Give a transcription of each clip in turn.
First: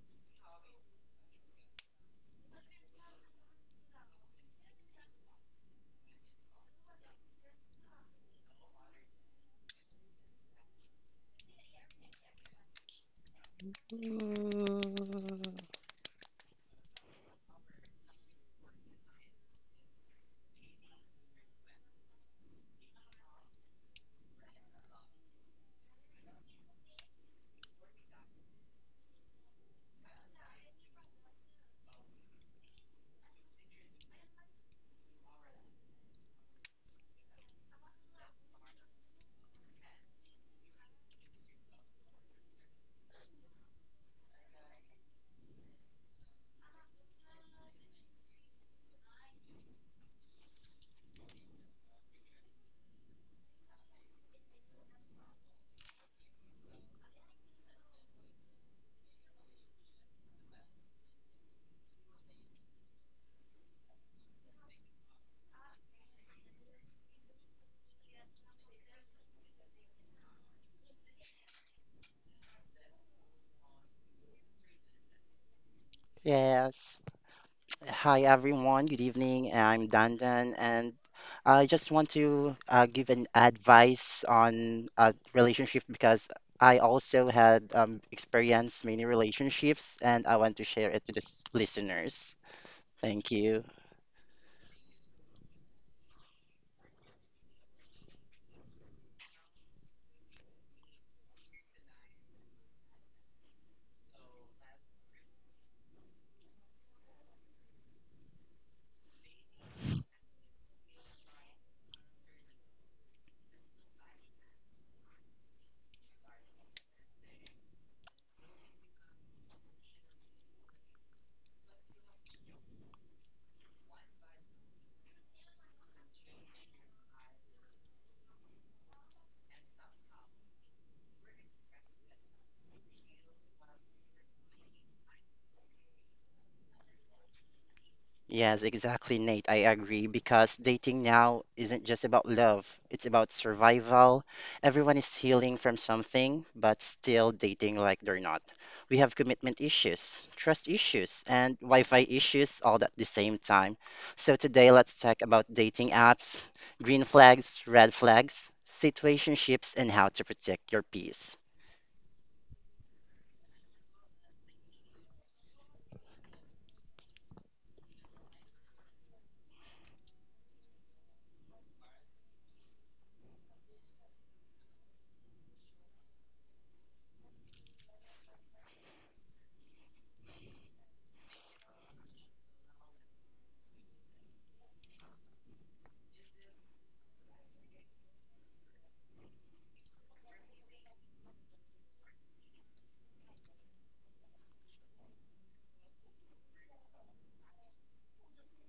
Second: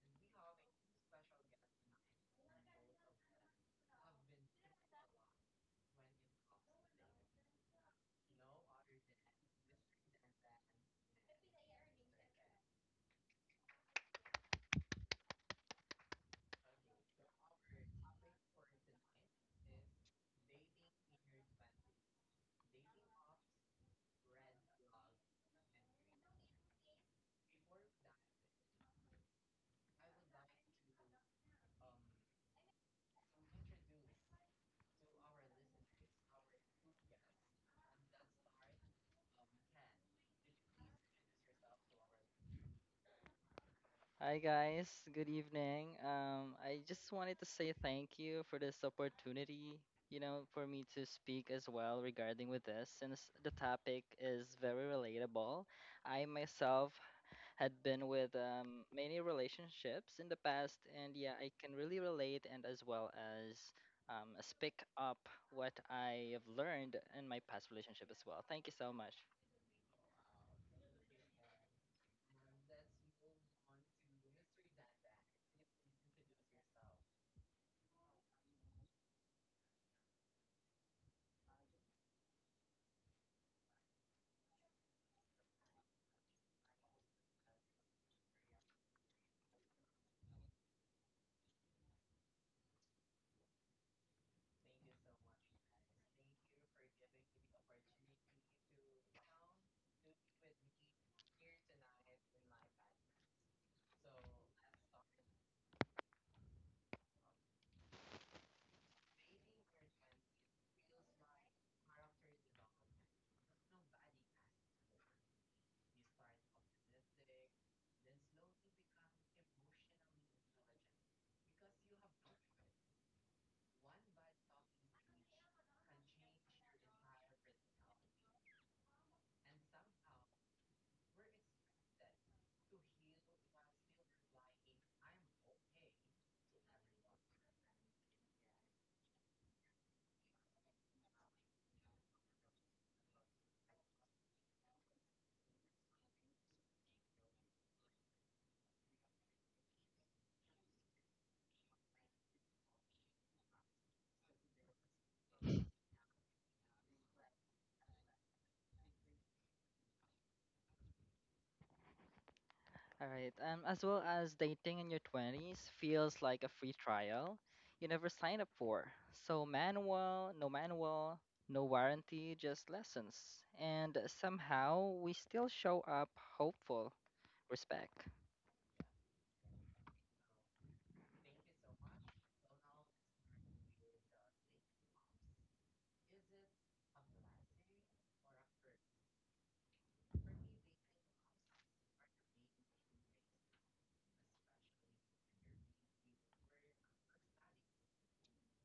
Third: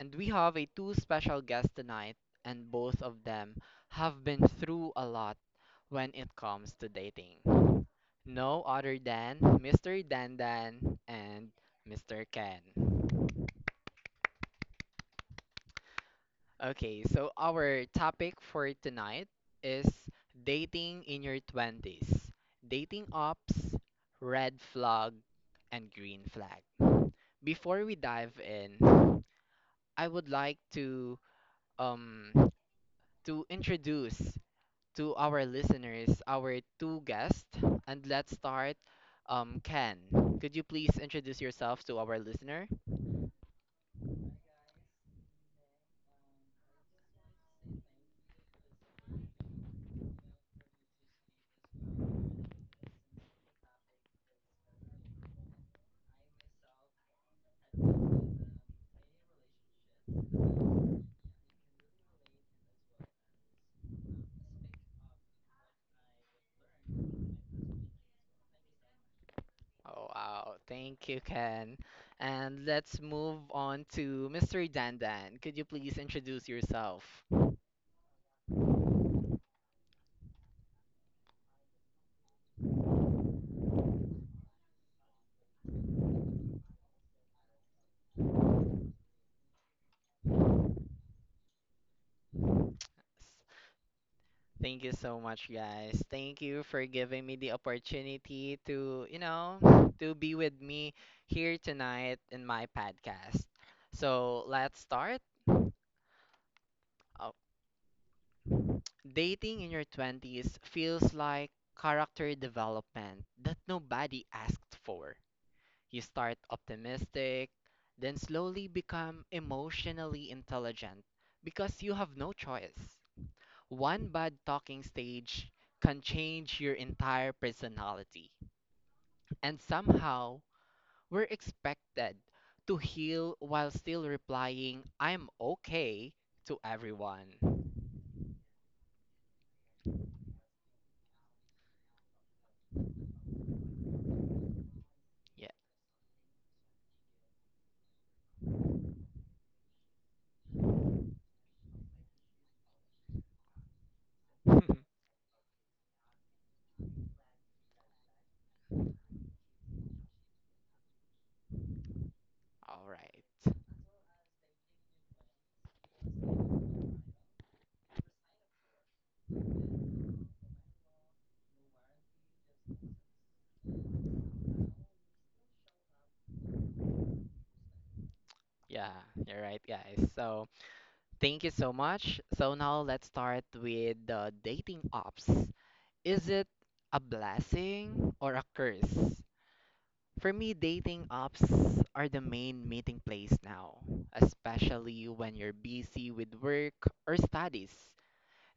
and we have a two special guests tonight, and both of them have been through a lot when it comes to dating. No other than Mr. Dandan and Mr. Ken. Mm, Okay, so our topic for tonight is dating in your 20s, dating ops, red flag, and green flag. Before we dive in, I would like um to introduce to our listeners our two guests, and let's start, Ken. Could you please introduce yourself to our listener? Hi guys, good evening. I just wanted to say thank you for this opportunity, you know, for me to speak as well regarding with this, since the topic is very relatable. I myself had been with many relationships in the past, and yeah, I can really relate and as well as speak up what I have learned in my past relationship as well. Thank you so much. Oh, wow. Thank you, Ken. And let's move on to Mr. Dandan. Could you please introduce Yes. yourself? Hi, everyone. Good evening. I'm Dandan, and I just want to give an advice on a relationship because I also had experienced many relationships, and I want to share it to the listeners. Thank you. Thank you so much, guys. Thank you for giving me the opportunity to be with me here tonight in my podcast. So let's start. Uh, dating in your 20s feels like character development that nobody asked for. You start optimistic, then slowly become emotionally intelligent because you have no choice. One bad talking stage can change your entire personality. And somehow, we're expected to heal while still replying, "I'm okay," to everyone. Yes, exactly, Nate. I agree because dating now isn't just about love, it's about survival. Everyone is healing Yeah. from something, but still dating like they're not. We have commitment issues, trust issues, and Wi-Fi issues all at the same time. So today, All let's talk about dating apps, green flags, red flags, situationships, and how to protect your peace. All right. Right. As well as dating in your 20s feels like a free trial you never signed up for. So, manual, no warranty, just lessons. And somehow we still show up hopeful. Respect. Yeah, you're right, guys. So, thank you so much. So, now let's start with the dating apps. Is it a blessing or a curse? For me, dating apps are the main meeting place now, especially when you're busy with work or studies.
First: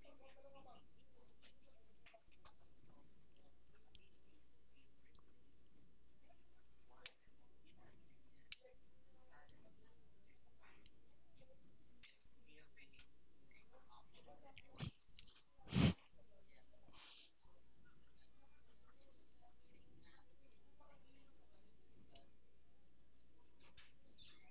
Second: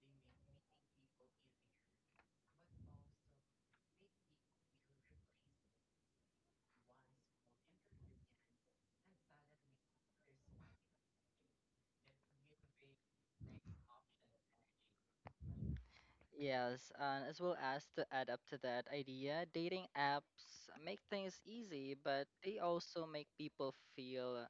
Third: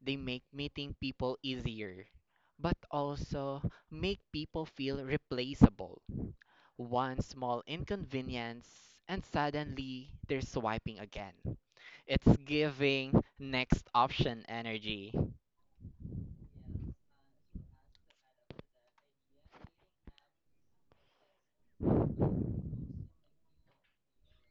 They make meeting people easier, but also make people feel replaceable. One small inconvenience, and suddenly they're swiping again. It's giving next option energy. Yes, and as well as to add up to that idea, dating apps make things easy, but they also make people feel,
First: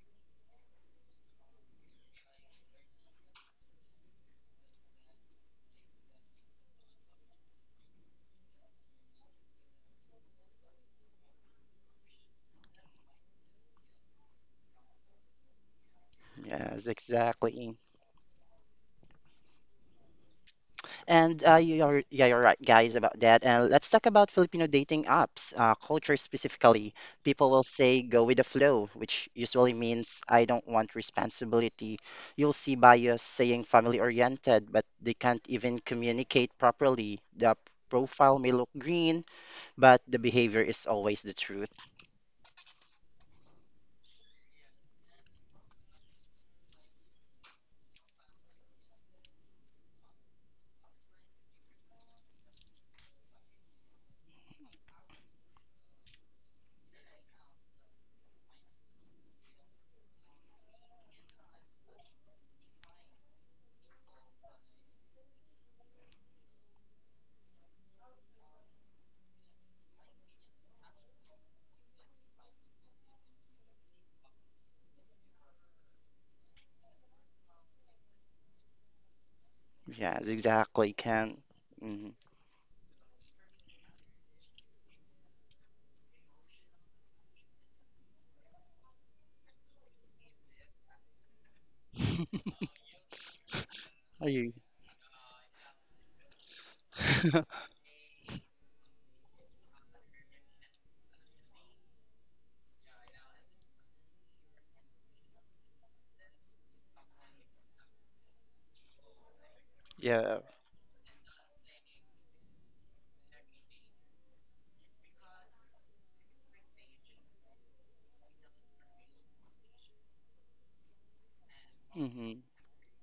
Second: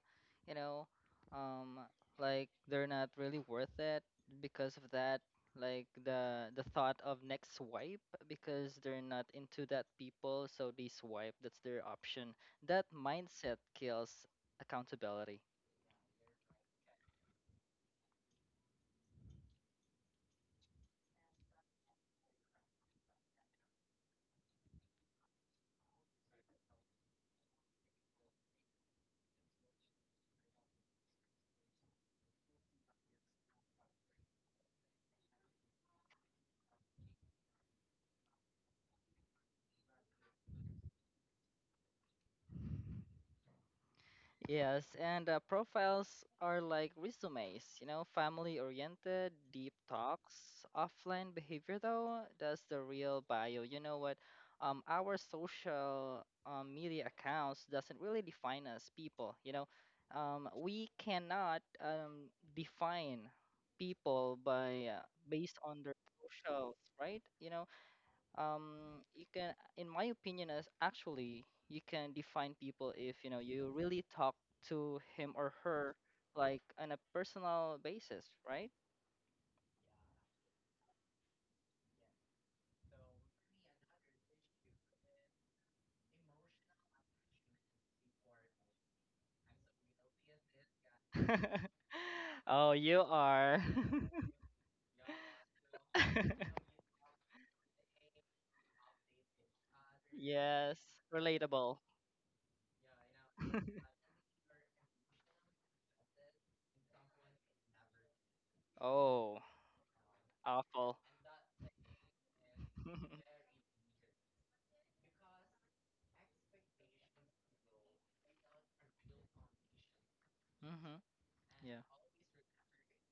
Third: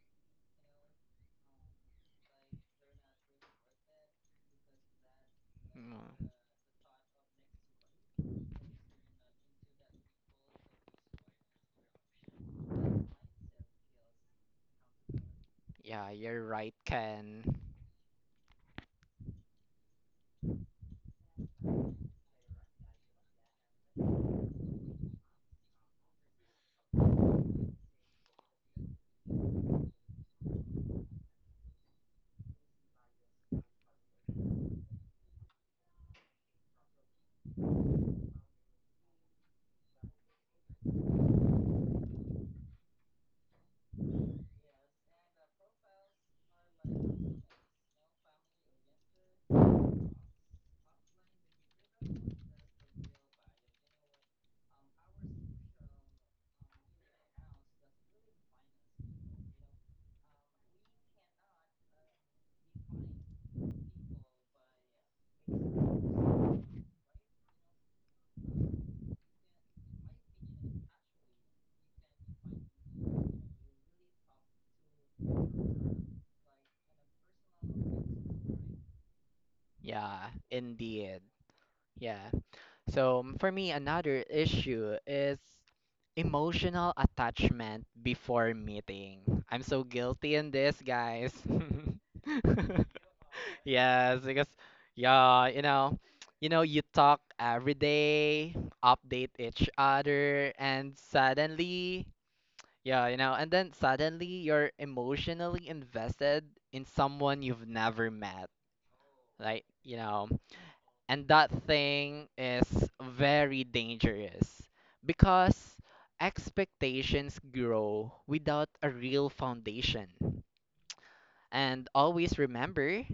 you know, um, like they're not really worth it because of that, like Mm, the thought of next swipe because they're not into that people, so they swipe, that's their option. That mindset kills accountability. yeah, you're right, Yes, Ken. exactly. And you're right, guys, about that. And let's talk about Filipino dating apps, culture specifically. People will say go with the flow, which usually means I don't want responsibility. You'll see bios saying family oriented, but they can't even communicate properly. The profile may look green, but the behavior is always the truth. Yes, and profiles are like resumes, you know, family oriented, deep talks, offline behavior though, that's the real bio. You know what? Our social media accounts doesn't really define us people, you know. We cannot define people by based on their socials, right? You know, you can in my opinion as actually you can define people if you know you really talk to him or her like on a personal basis, right? Yeah, Yes, exactly. indeed. Can. Hmm. Yeah. So for me, another issue is emotional attachment before meeting. I'm so guilty in this, guys. Oh, you are. Yes, Are because you? yeah, you talk every day, update each other, and Yes, relatable. suddenly, yeah, and then suddenly you're emotionally invested in someone you've never met. Oh, Like, Yeah. awful. and that thing is Mm-hmm. very dangerous because expectations grow without a real foundation. Yeah. And always Hmm. remember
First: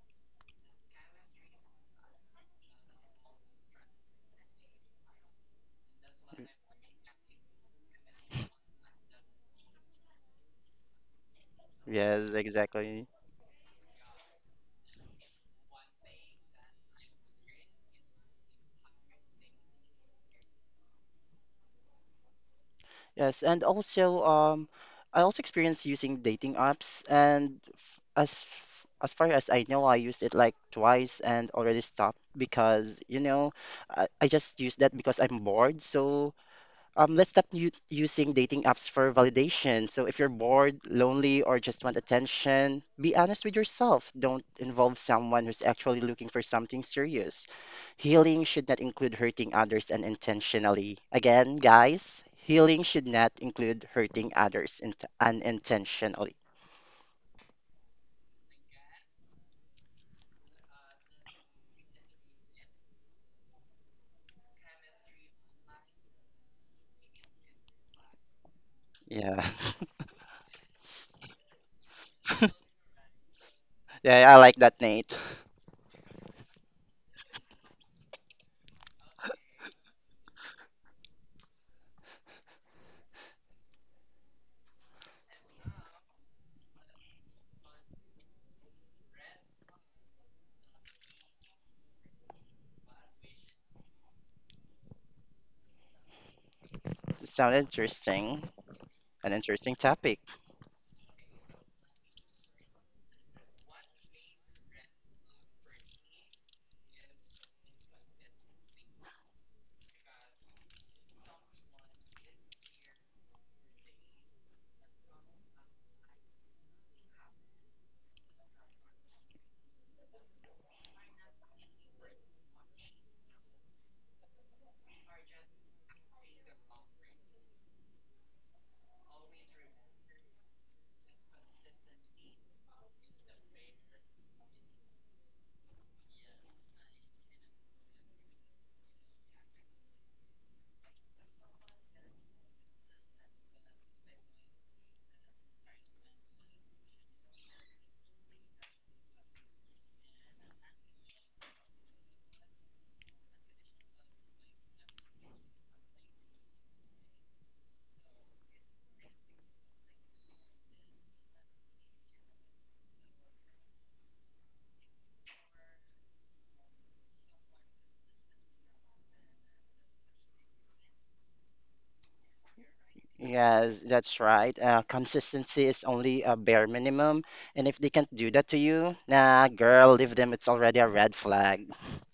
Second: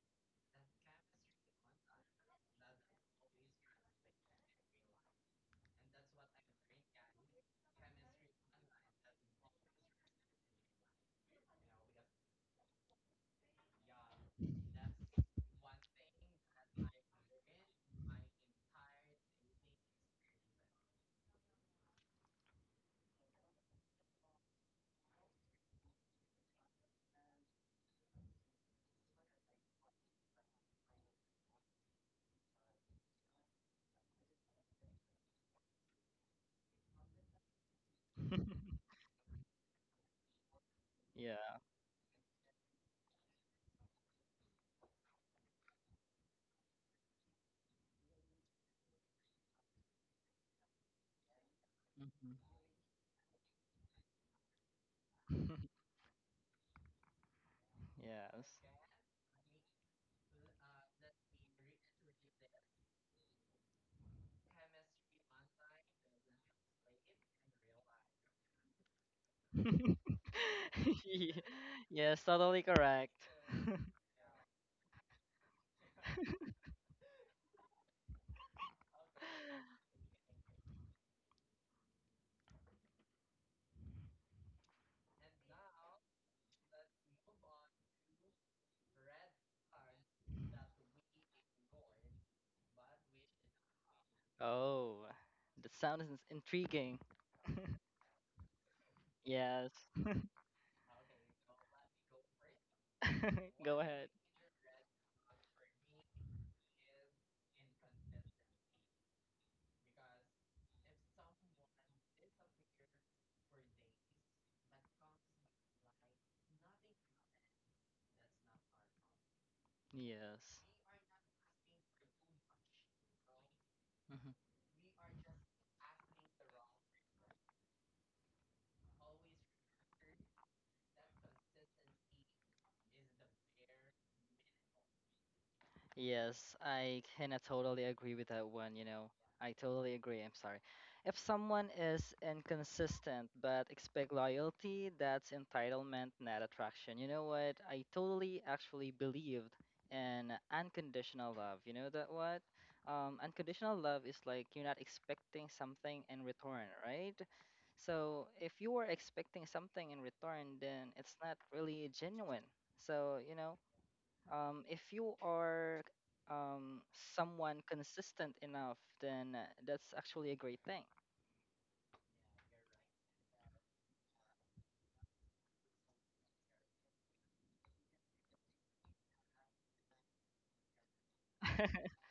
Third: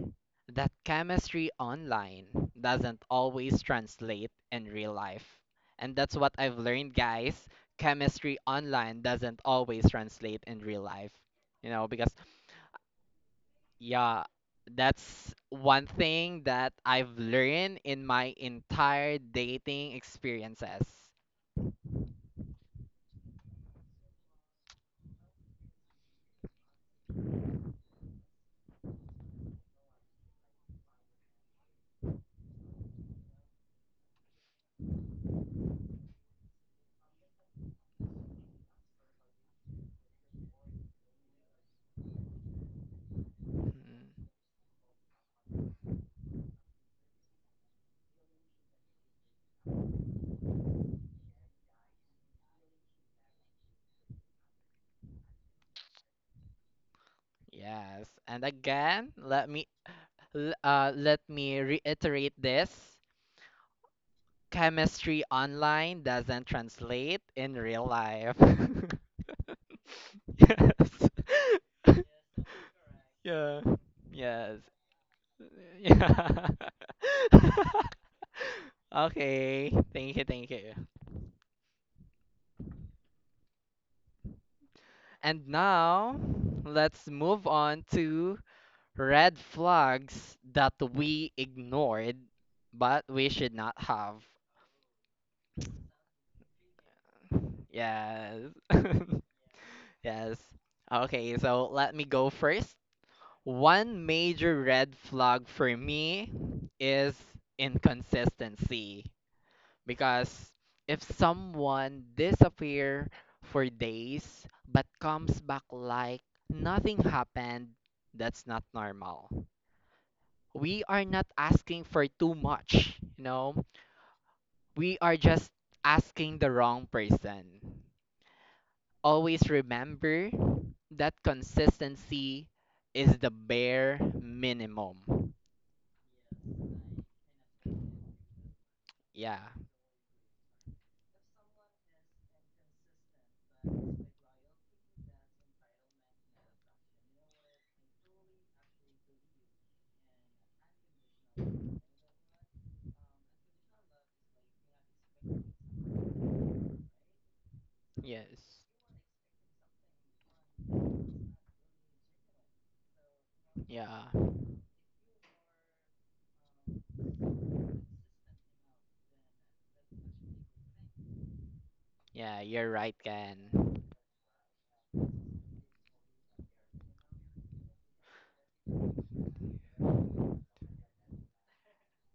that chemistry online doesn't always translate in real life. And that's what I've learned, guys. Chemistry online doesn't always translate in real life. You know, because Yes, exactly. yeah, that's one thing that I've learned in my entire dating experiences. Yes, and also I also experienced using dating apps, and as far as I know, I used it like twice and already stopped because you know I just use that because I'm bored. So let's stop using dating apps for validation. So if you're bored, lonely, Yeah. or just want attention, be honest with Mm, yourself. Don't involve someone who's actually looking for something serious. Healing should not include hurting others unintentionally. Again, guys, Hmm. healing should not include hurting others unintentionally. yes, and Yes. again, let me reiterate this. Chemistry online doesn't translate in real life. Yeah. Yes. Ye-. Yes, totally correct. Yeah. Yeah, I like Yes. that, Nate. Yeah. Okay. Thank you, thank you. And now, let's move on to red flags that we ignored, but we should not have. Oh, the sound is intriguing. It sounds interesting. Yes. An interesting Yes. topic. Yes. Okay, so let me go first. Go ahead. One major red flag for me is inconsistency. Because if someone disappear for days but comes back like nothing happened, that's not normal. Yes. We are not asking for too much, you know? We are just asking the wrong person. Always remember that consistency is the bare minimum. Yes, I can totally agree with that one, you know. Yeah, I totally agree. I'm sorry. If someone is inconsistent but expect loyalty, that's entitlement, not attraction. You know what? I totally actually believed in unconditional love. You know that what? Unconditional love is like you're not expecting something in return, right? So if yes, you are expecting something in return, then it's not really genuine. So, you know, yeah, if you are um, someone consistent enough, then that's actually a great thing. yeah, you're right, Yes, Ken. that's right. Consistency is only a bare minimum, and if they can't do that to you, nah, girl, leave them. It's already a red flag.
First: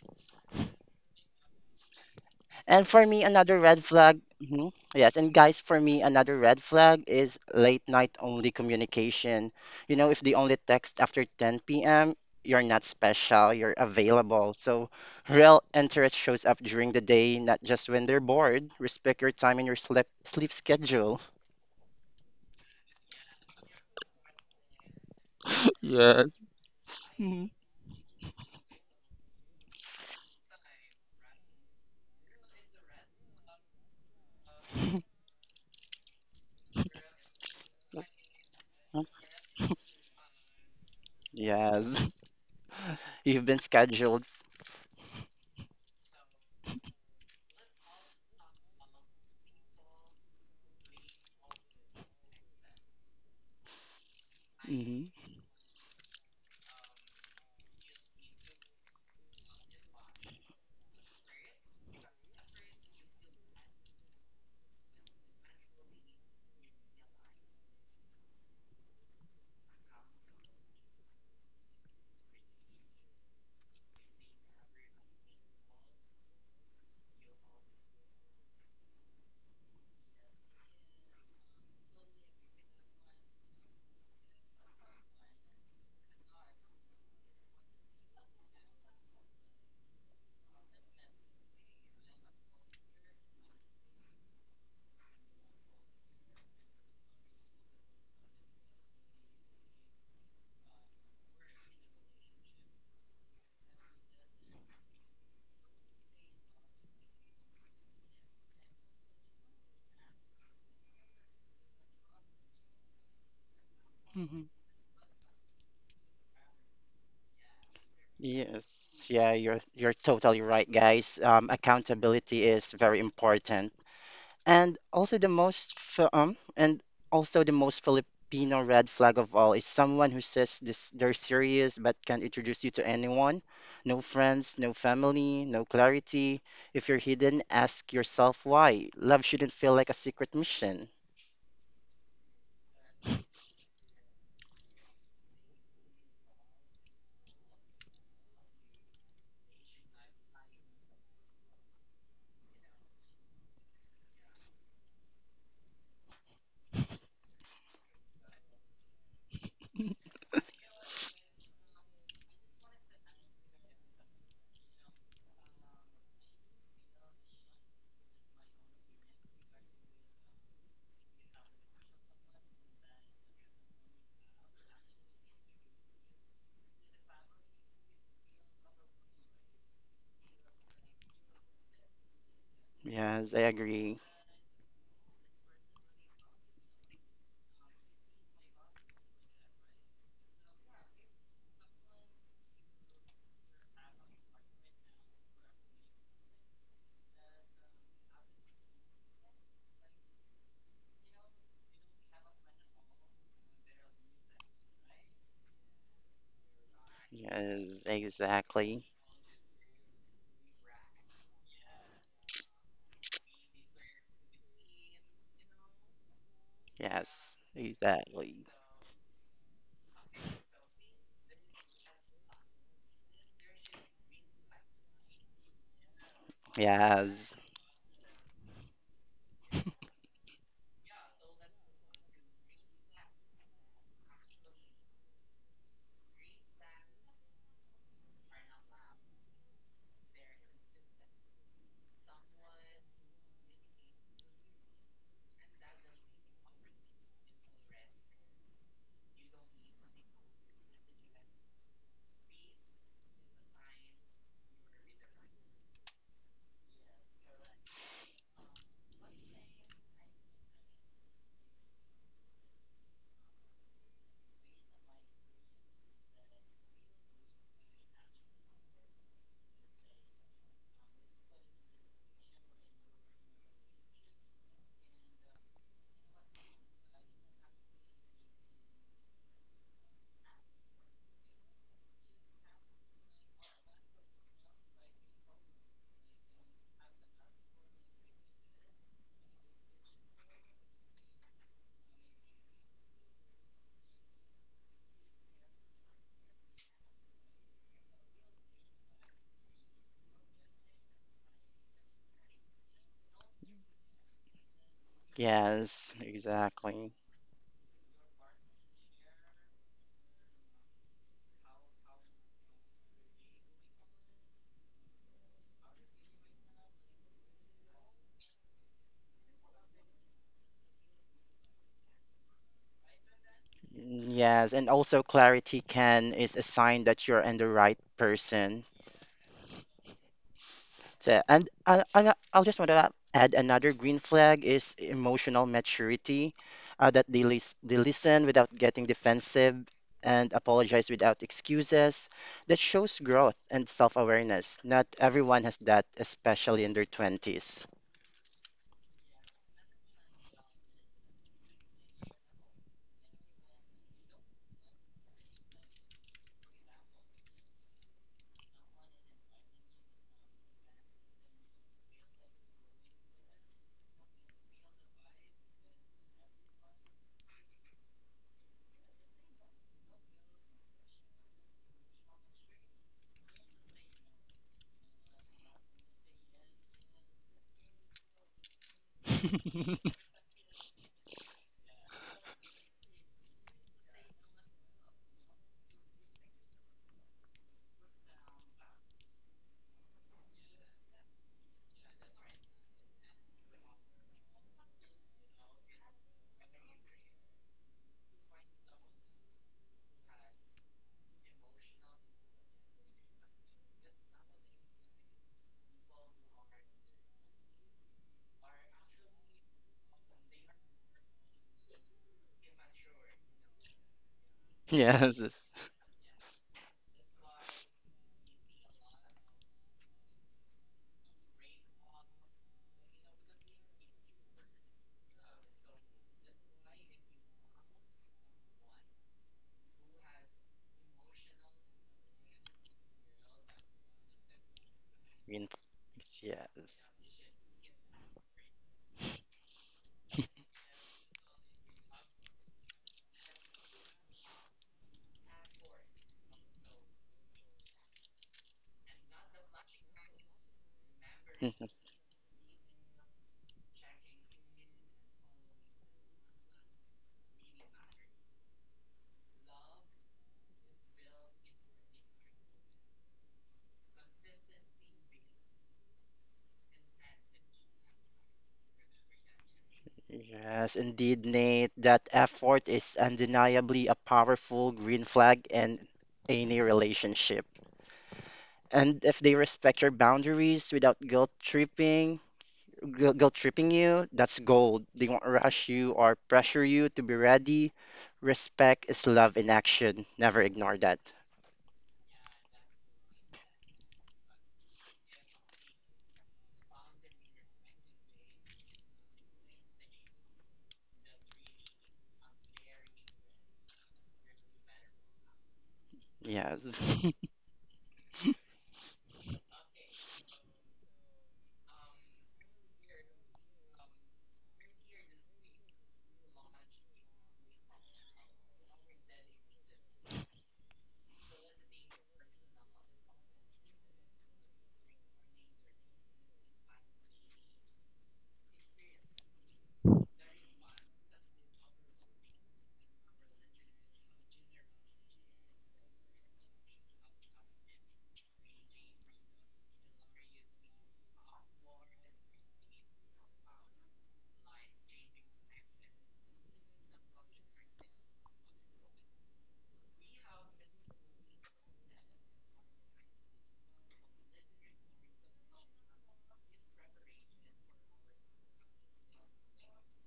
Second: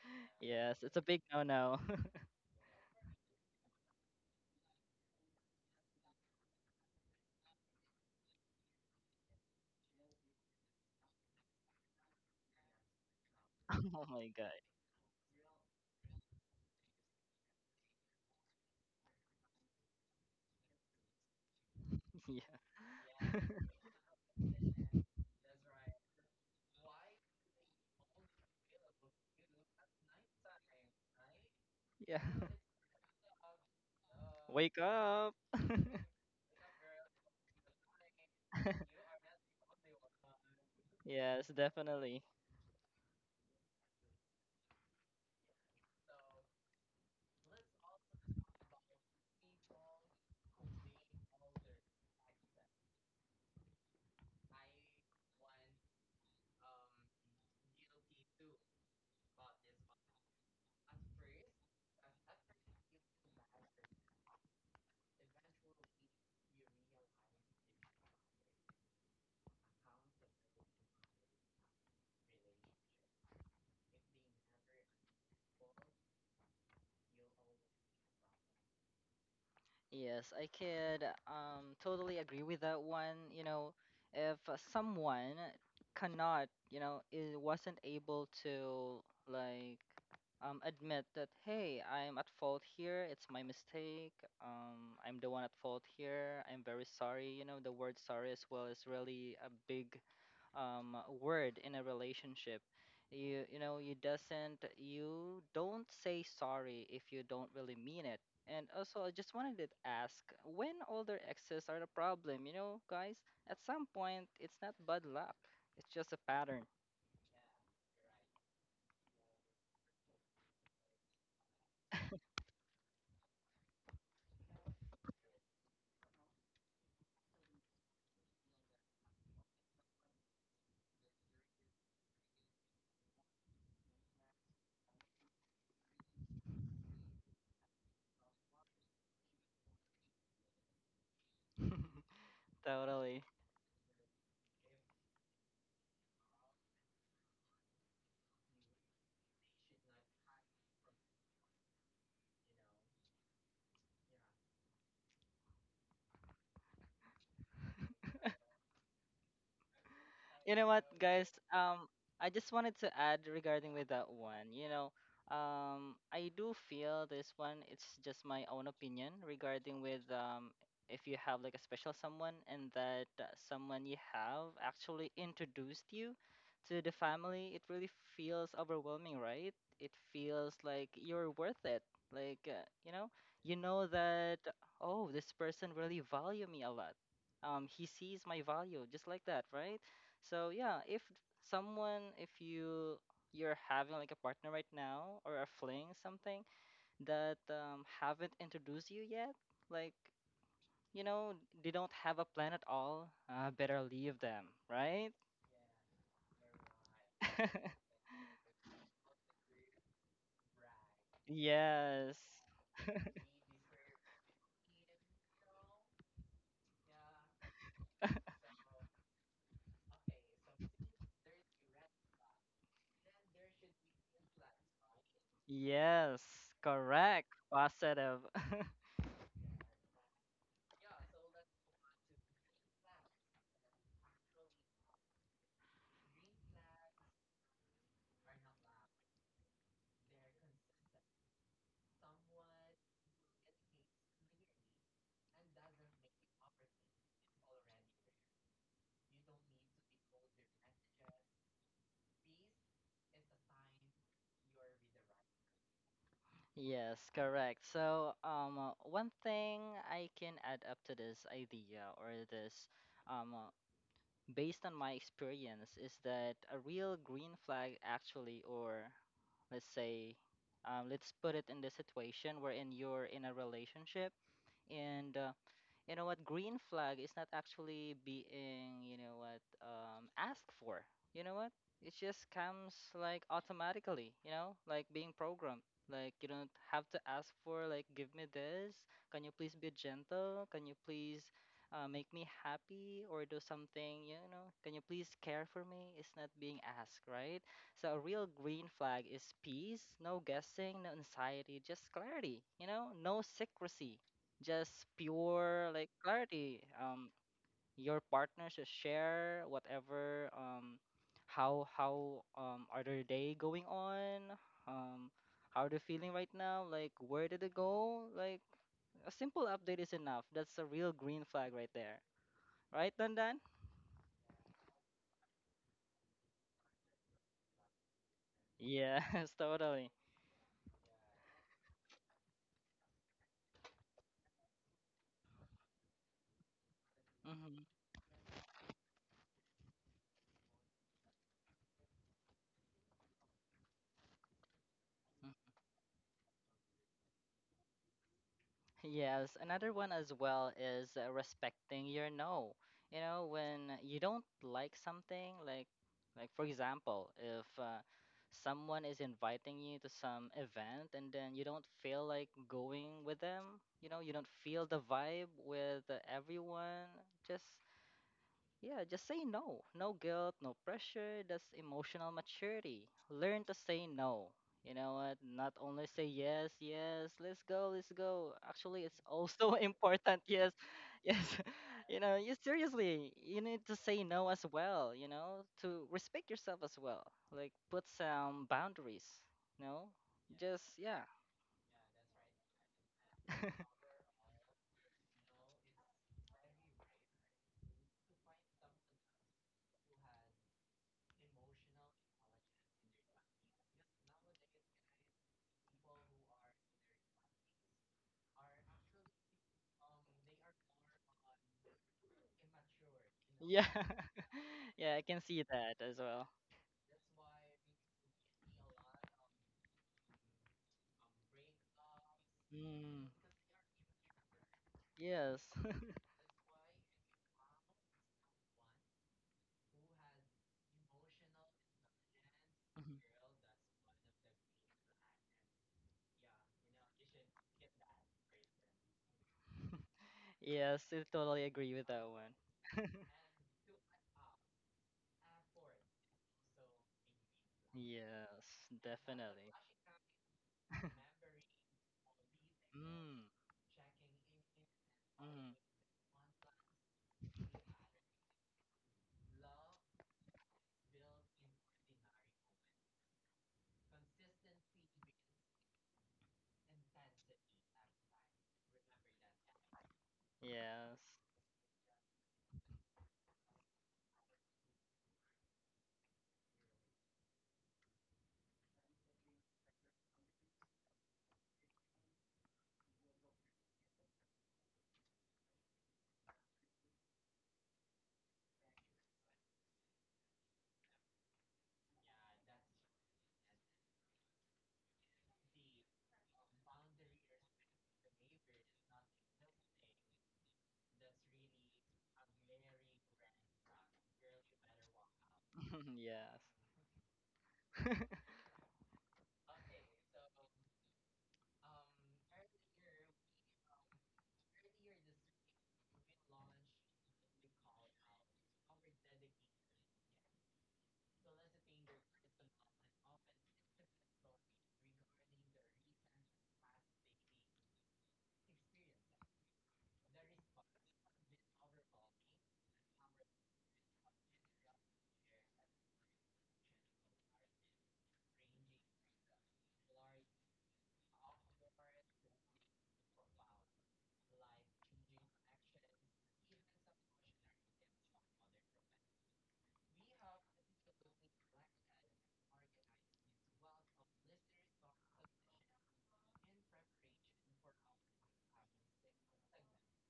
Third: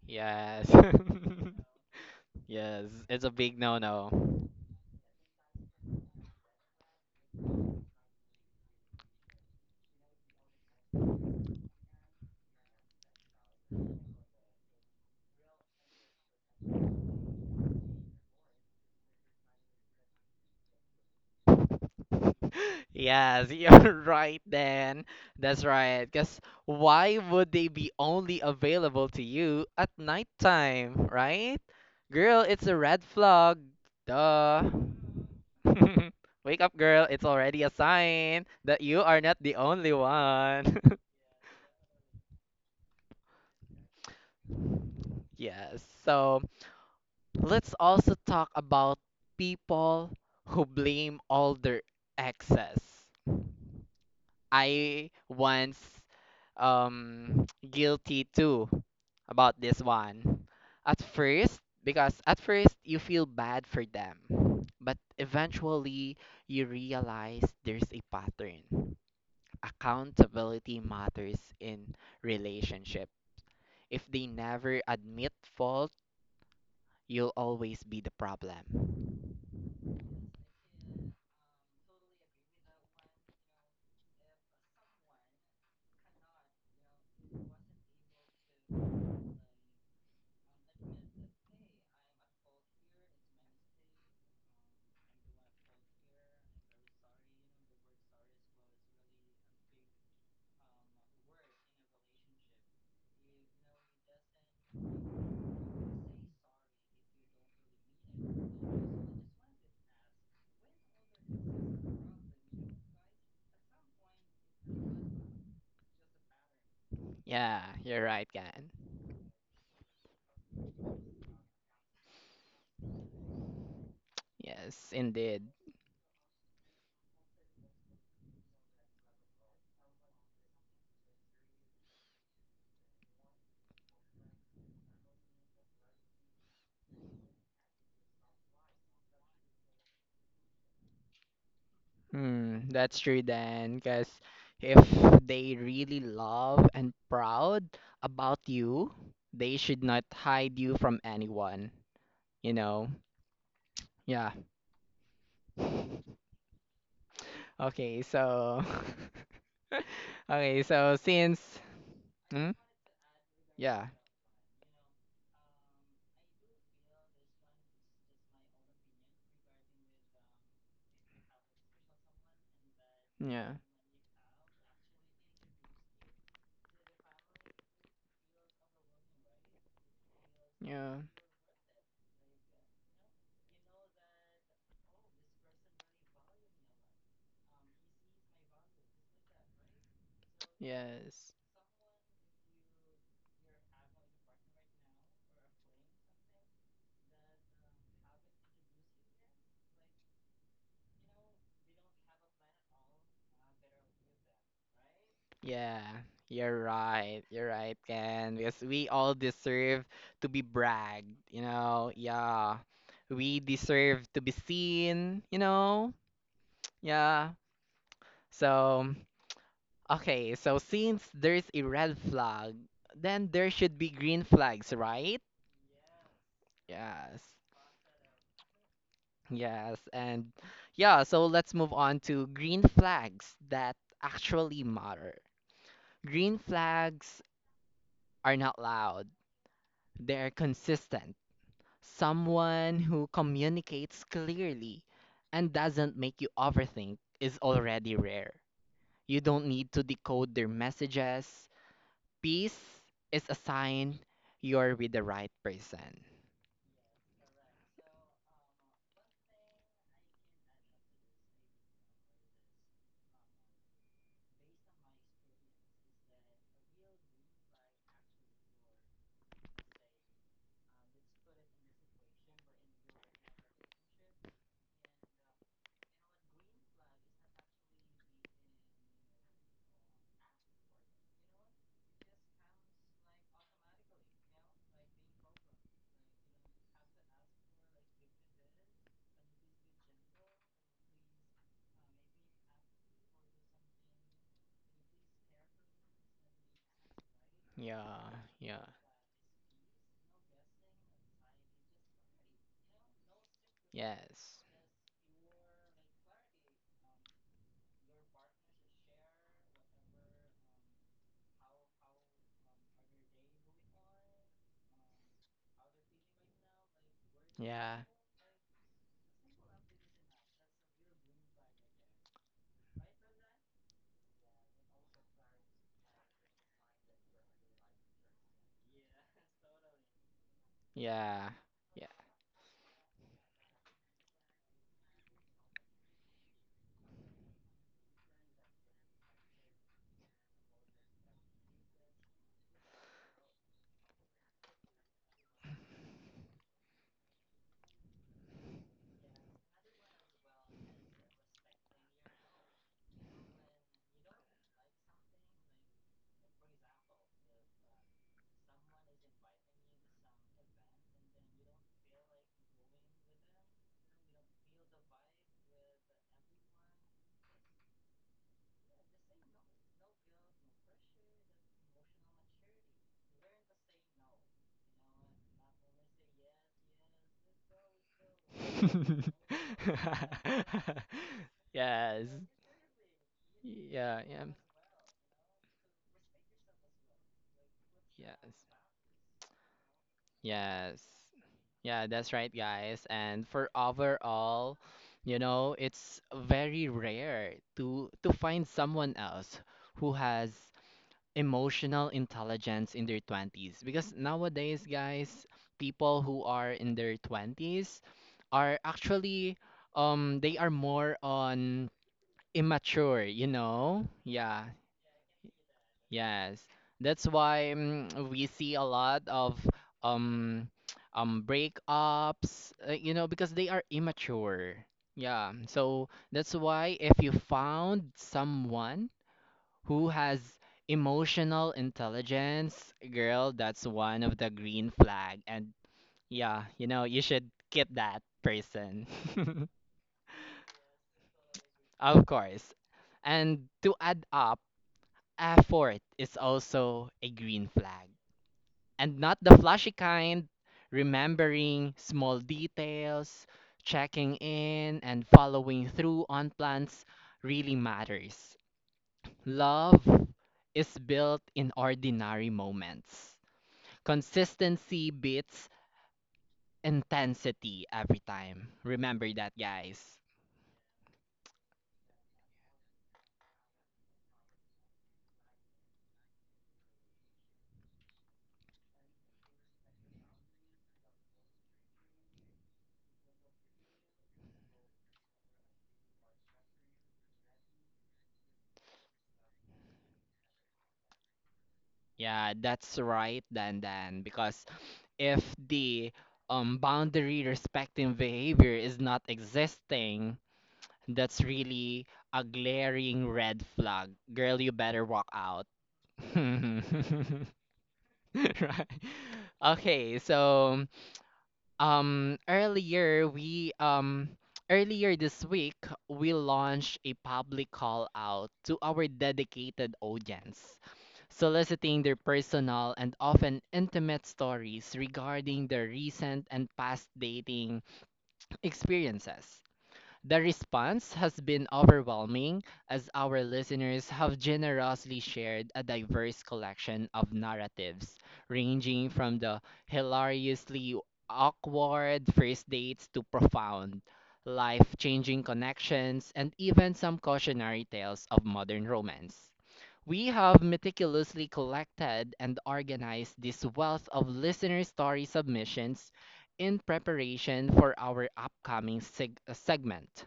Yes, Yes, it's a big no-no. yes, And for it's me, a big another no red flag. no. Mhm. Yes, and guys, for me, another red flag is late night only communication. You know, if they only text after 10 p.m., you're not special, you're Oh my god. available. So, real interest shows up during the day, not just when they're bored. Respect your time and your sleep schedule. Yeah. Yes, you're right, Dan. That's right. Yes. Because why would they be only available to you at nighttime, right? Yeah. Girl, it's a red flag. Duh. Wake up. Wake up, girl. It's already a sign that you are not the only one. Yes, Yes, definitely. you've been scheduled. Yes. So let's also talk about people who blame all their exes. Hmm. I once um guilty too about this one. At first, because at first you feel bad for them, but eventually you realize there's a pattern. Accountability matters in relationship. If they never admit fault, you'll always be the problem. Yes, I could totally agree with that one. You know, if someone cannot, you know, it wasn't able to like admit that hey, I'm at fault here. It's my mistake. I'm the one at fault here. I'm very sorry. You know, the word sorry as well is really a big word in a relationship. You know you doesn't you don't say sorry if you don't really mean it. And also, I just wanted to ask when older exes are the problem. You know, guys, at some point, it's not bad luck. It's just a pattern. Yeah, you're right, Gan. Yes, you're totally right, guys. Accountability is very important, and Yes, also the indeed. Most Filipino red flag of all is someone who says this they're serious but can't introduce you to anyone. No friends, no family, no clarity. If you're hidden, ask yourself why. Love shouldn't feel like a secret mission. Hmm, that's Totally. true then, because if they really love and proud about you, they should not hide you from anyone, you know? Yeah. Okay, so You okay, know what, so guys? since I just hmm? wanted to add regarding with Yeah, that one. You know, I do feel this one. It's just my own opinion regarding with if you have like a special someone and that yeah, someone you have actually introduced you to the family, it really feels overwhelming, right? It feels like yeah, you're worth it. Like Yes, I you know agree. that oh, this person really value me a lot. He sees my value just like that, right? So yeah, if yes. someone, if you you're having like a partner right now or are fling something that haven't introduced you yet, like you know they don't have a plan at all, better leave them, right? Yeah, you're right. You're right, Yes, Ken. Because exactly. we all deserve to be bragged, you know? Yes. Yeah. We deserve to be seen, you know? Yeah. Yes, exactly. So, okay, so since there's a red flag, then there should be green flags, right? Yes, Yes. correct, Yes, positive. Yes. And yeah, so let's move on to green flags that actually matter. Green flags are not loud. They're consistent. Someone who communicates clearly and doesn't make you overthink is already rare. You don't need to decode their messages. Peace is a sign you're with the right person. Yes, correct. So, one thing I can add up to this idea or this um, uh, based on my experience, is that a real green flag actually, or let's say, let's put it in the situation wherein you're in a relationship and you know what, green flag is not actually being, you know what, asked for, you know what, it just comes like automatically, you know, like being programmed, like you don't have to ask for, like give me this, can you please be gentle, can you please make me happy or do something, you know, can you please care for me, it's not being asked, right? Yeah, So a real green yeah, flag is peace, no guessing, no anxiety, just clarity, you know, no secrecy, yes, just pure like yes, clarity. exactly. Your partner should share whatever, how are their day going on, um how are they feeling right now, like where did it yeah, go, like a simple update is enough, that's a real green flag right there, right Dandan? Mm. Yes, and also clarity can is a sign that you're in the right person. Yes. Totally. So, yeah, and yeah. I'll just want to add another green flag is emotional maturity, that they Mm-hmm. listen without getting defensive and apologize without excuses. That shows growth and self-awareness. Not everyone has that, especially in their 20s. Yes, another one as well is respecting your no. You know, when you don't like something, like for example, if someone is inviting you to some event and then you don't feel like going with them, you know, you don't feel the vibe with everyone, just yeah, just say no. No guilt, no pressure. That's emotional maturity. Learn to say no. You know what? Not only say yes, yes, let's go, let's go. Actually, it's also important. Yes, yes. Yes, You know, you seriously, you need to yeah, say yeah, no as well, you know, to respect yourself as well. Like, put yes. some boundaries, you know? Just, Yes. yeah. Yeah, that's right, guys. And for overall, it's very rare to find someone else who has emotional intelligence in their 20s because nowadays, guys, people who are in their 20s are actually they are more on immature, you Yeah. know? Yeah, Yeah, I Yes, can see that as well. yes, that's why we see a lot of um breakups, Mm, because they are immature. Yeah, yes. so that's why if you found someone who has emotional intelligence, Mhm. girl, that's one of the green flag. green And flags, yeah, yes. You should keep that person. Yes, I totally agree with Of that one. course. And to add up, effort is also a green flag. Yes, And not the definitely. flashy kind, remembering Yes, small details, Mm. checking in, and Hmm. following through on plans really matters. Love is built in ordinary moments. Consistency beats intensity every time. Remember that, guys. yes, Yes. indeed, Nate. That effort is undeniably a powerful green flag in any relationship. And if they respect your boundaries without guilt tripping you, that's gold. They won't rush you or pressure you to be ready. Respect is love in action. Never ignore that. Yeah, that's right, Dan Dan. Because if the boundary respecting behavior is not existing, that's really a glaring red flag. Girl, you better walk out. Yes. Yes. Right. Okay, so um earlier we um earlier this week we launched a public call out to our dedicated audience, soliciting their personal and often intimate stories regarding their recent and past dating experiences. The response has been overwhelming as our listeners have generously shared a diverse collection of narratives, ranging from the hilariously awkward first dates to profound, life changing connections, and even some cautionary tales of modern romance. We have meticulously collected and organized this wealth of listener story submissions in preparation for our upcoming segment,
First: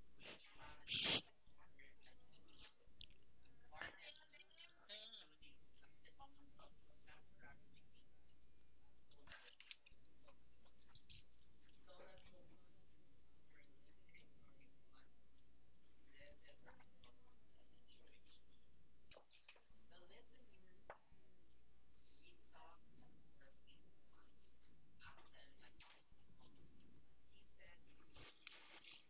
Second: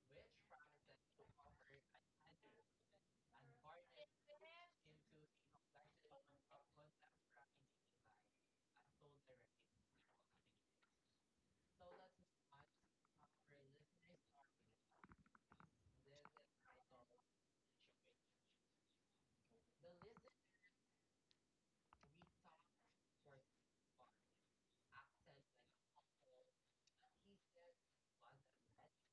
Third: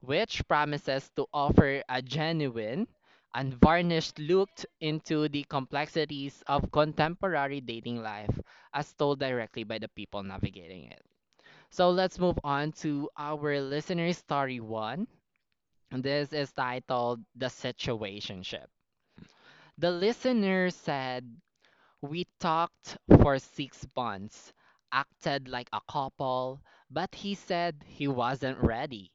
which promises to offer a genuine, unvarnished look into the complexities of contemporary dating life as told directly by the people navigating it. So let's move on to our listener story one. And this is titled "The Situationship." The listener said, "We talked for 6 months, acted like a couple, but he said he wasn't ready."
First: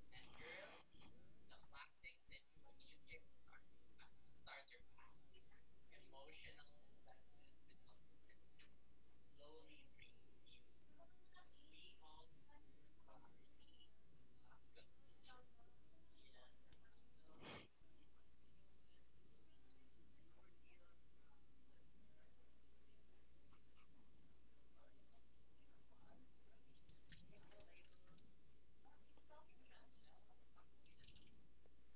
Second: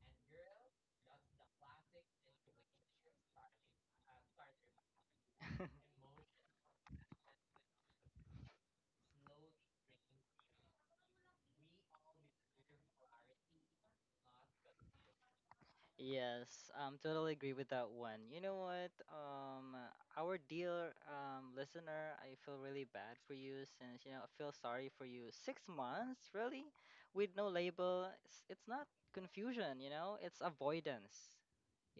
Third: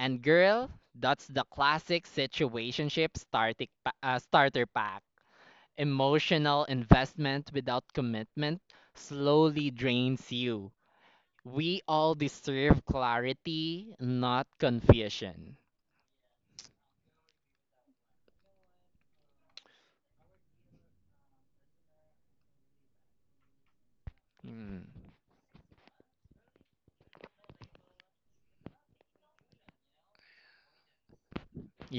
And girl, that's the classic situationship starter pack. Emotional investment without commitment slowly drains you. We all deserve clarity, not confusion. Yes, totally agree with that one. You know what? Our dear listener, I feel really bad for you since you know I feel Mm. sorry for you. 6 months, really, with no label. It's not confusion, you know. It's avoidance.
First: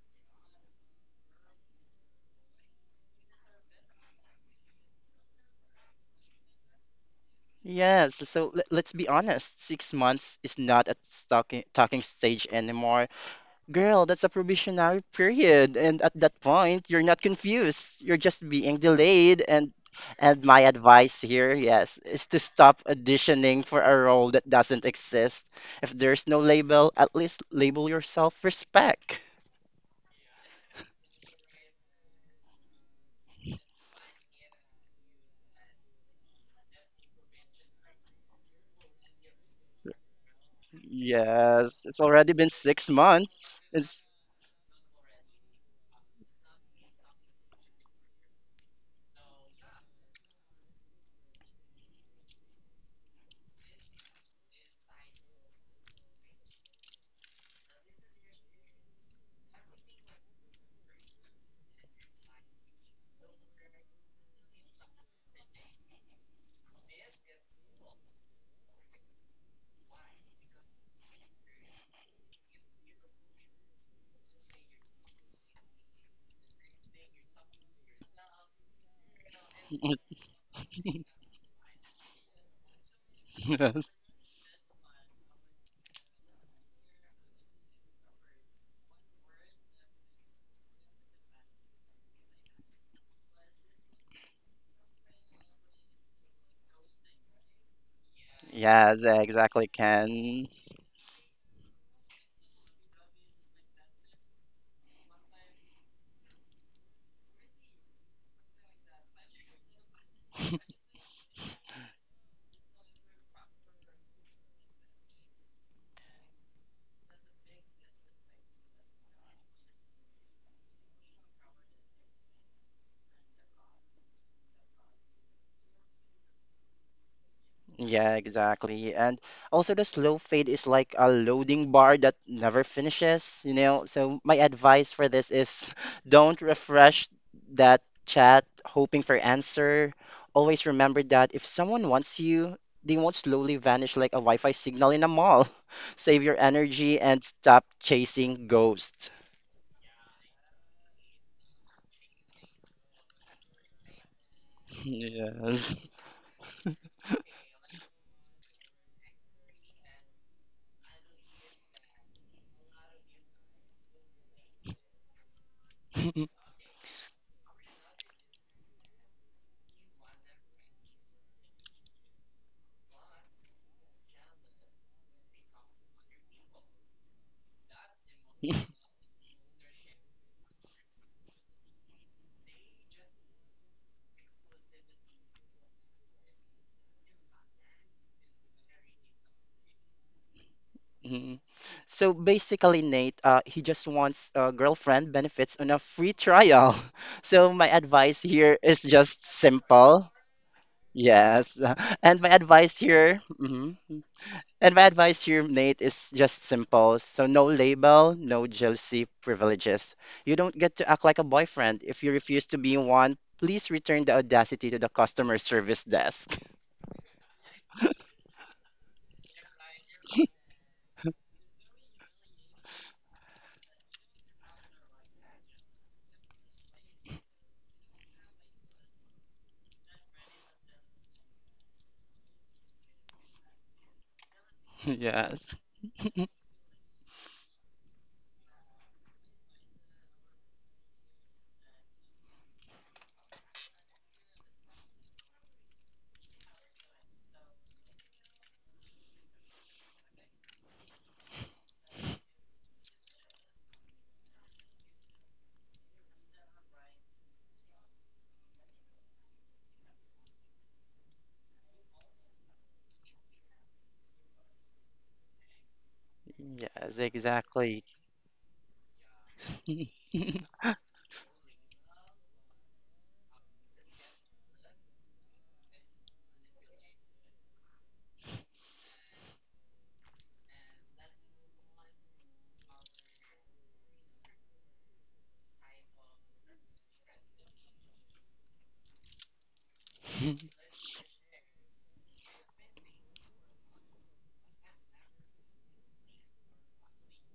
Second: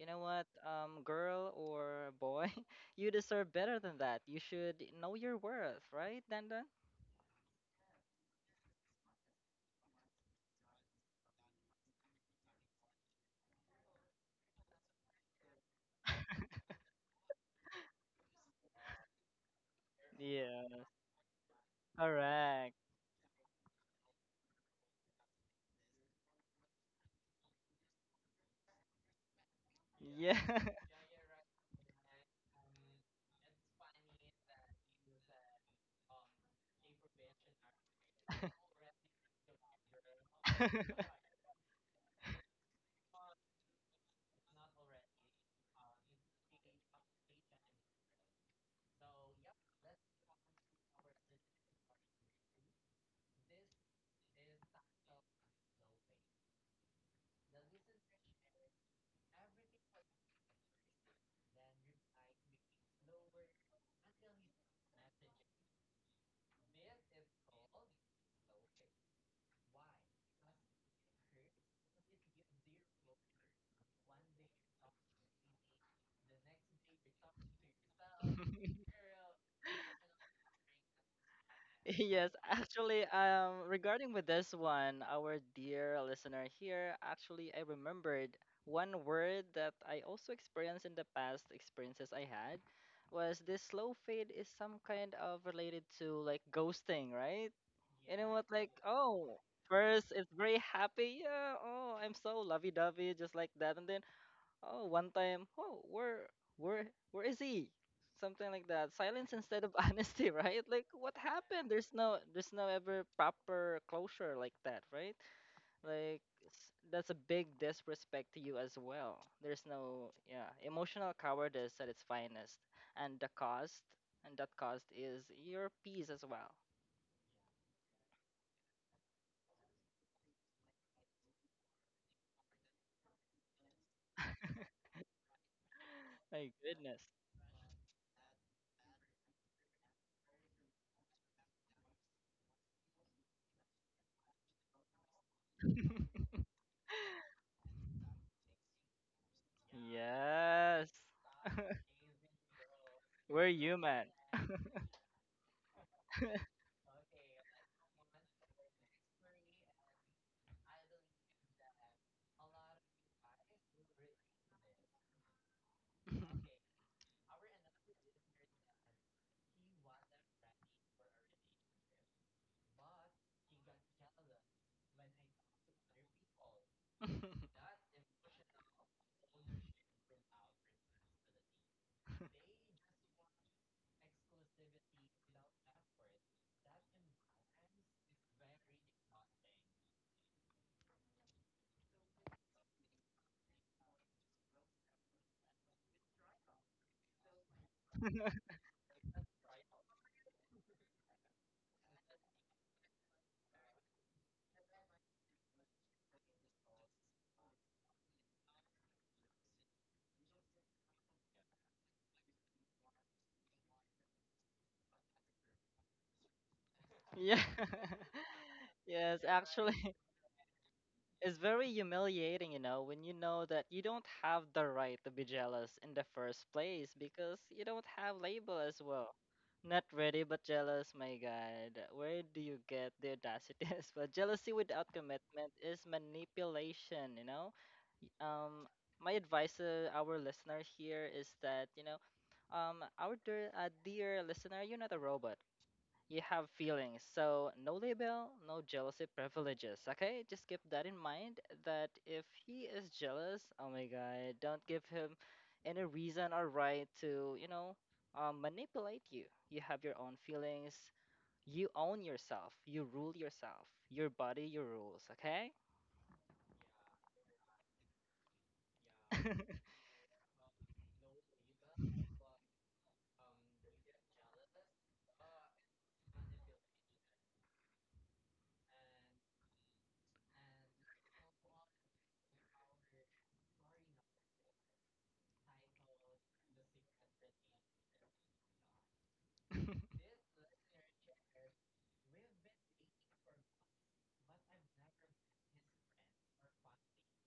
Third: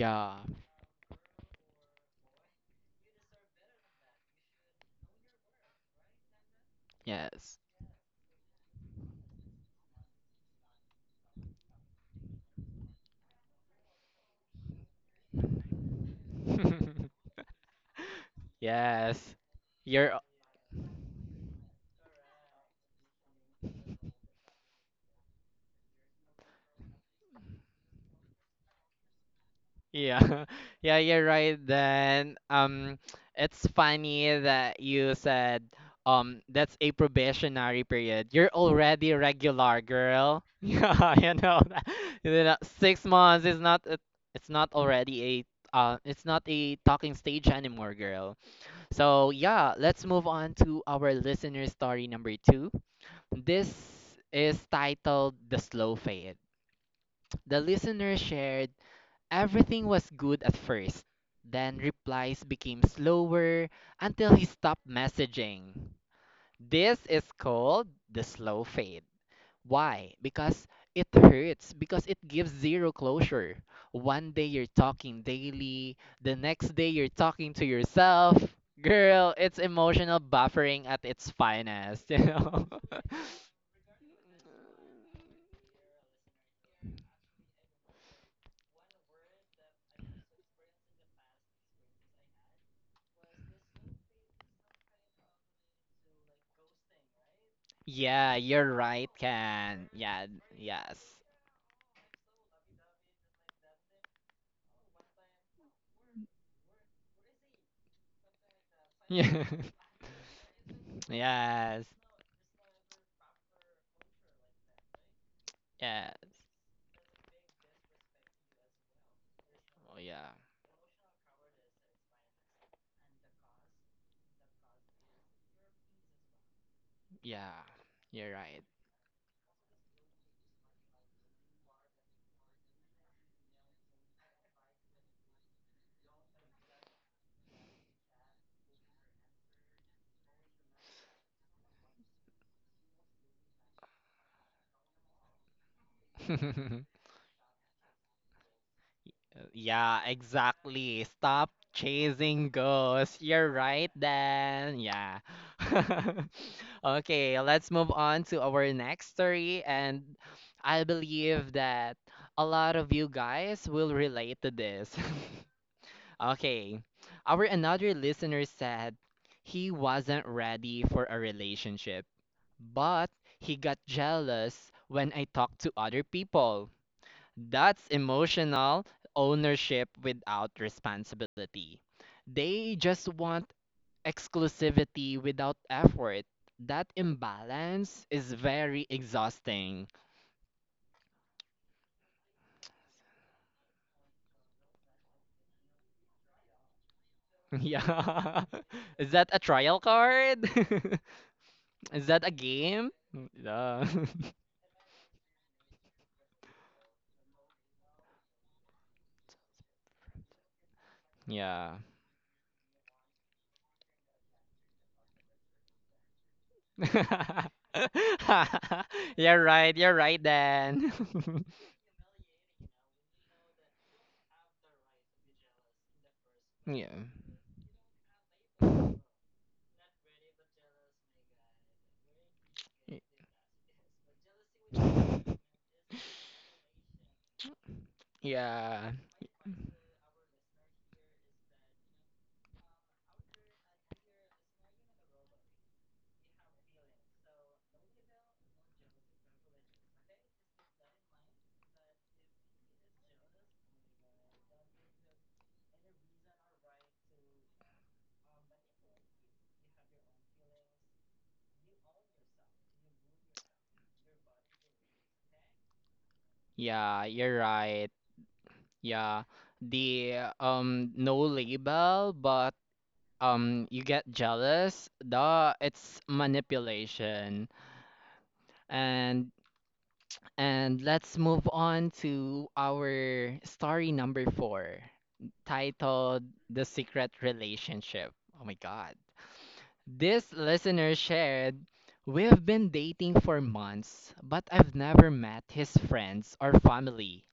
You know what? Girl or boy, you deserve better than that. You should know your worth, right, Dandan? yes. Yes, so let's be honest, 6 months is not a talking stage anymore. Girl, that's a probationary period, and at that point, you're not confused. You're just being Yes. delayed, and You're my Yeah, advice here, yes, is to stop correct. auditioning for a role that doesn't exist. If there's no label, at least label yourself respect. Yeah, Yeah. yeah, you're right. Then, it's funny that you said, that's a probationary period. You're already regular, girl. Yeah, you know Yes, it's that. already been You know, six six months. months is not. It's It's not already a. It's not a talking stage anymore, girl. So yeah, let's move on to our listener story number two. This is titled "The Slow Fade." The listener shared, "Everything was good at first, then replies became slower until he stopped messaging." This is called the slow fade. Why? Because it hurts, because it gives zero closure. One day you're talking daily, the next day you're talking to yourself. Yeah. Girl, it's emotional buffering at its finest, you Yes, know? actually, regarding with this one, our dear listener here, actually, I remembered one word that I also experienced in the past experiences I had was this slow fade is some kind of related to like ghosting, right? You know yeah, what, you're like, yes, right, oh, exactly, Ken. first Yeah, it's Ken. very yes. happy, yeah, oh, I'm so lovey-dovey, just like that, and then oh one time oh where where is he, something like that, silence instead of honesty, right? Like what happened? Yeah. Yes. There's no ever proper closure like that, right? Yeah. Like s-, that's a big disrespect to you as well. There's Oh no, yeah. yeah, emotional cowardice at its finest. And the cost, and that cost is your peace as well. Yeah. Yeah, You're right. exactly. And also the slow fade is like a loading bar that never finishes, you know. So my advice for this is don't My refresh goodness. that chat hoping for answer. Always remember that if someone wants you, they won't slowly vanish like a Wi-Fi signal in a mall. Save your energy and stop chasing ghosts. Yeah, Yes, exactly. Stop chasing ghosts. we're You're right human. then. Yeah. Okay, let's move on to our next story, and I believe that a lot of you guys will relate to this. Okay. Our another listener said he wasn't ready for a relationship. But he got jealous when I talked to other people. That's Yes. emotional ownership without responsibility. They just want exclusivity without effort. That imbalance is very exhausting. So basically, Nate, he just wants a girlfriend benefits on a free trial. So my advice Yeah. here is Is just that a trial simple. card? Yes. Is And my that a advice game? here, mhm. Yeah. And my advice here, Nate, is just simple. So no label, no jealousy privileges. You don't get to act like a Yeah. boyfriend. If you refuse to be one, please return the audacity to the customer service desk. Yeah. Yes, You're right. actually, You're right, then. it's very humiliating, you know, when you know that you don't have the right to be jealous in the first Yeah. place because you don't have label as well. Not ready but jealous, my God. Where do you get the audacity as well? Jealousy without Yes. commitment is manipulation, you know? Y- Um, Yeah, my advice to our listener here is that, you know, our dear, dear listener, you're not a robot, you have feelings. So no label, no jealousy privileges. Okay, just keep that in mind. That if he is jealous, oh my god, don't give him any reason or right to, you know, manipulate you. You have your own feelings. You own yourself. You rule yourself. Your body, your rules. Okay. Yes, yeah, you're exactly. right. Yeah. Mm, The no label, but you get jealous. Duh, it's manipulation. And and let's move on to our story number four, titled "The Secret Relationship." Oh my God. This listener shared, "We've been dating for months, but I've never met his friends or family."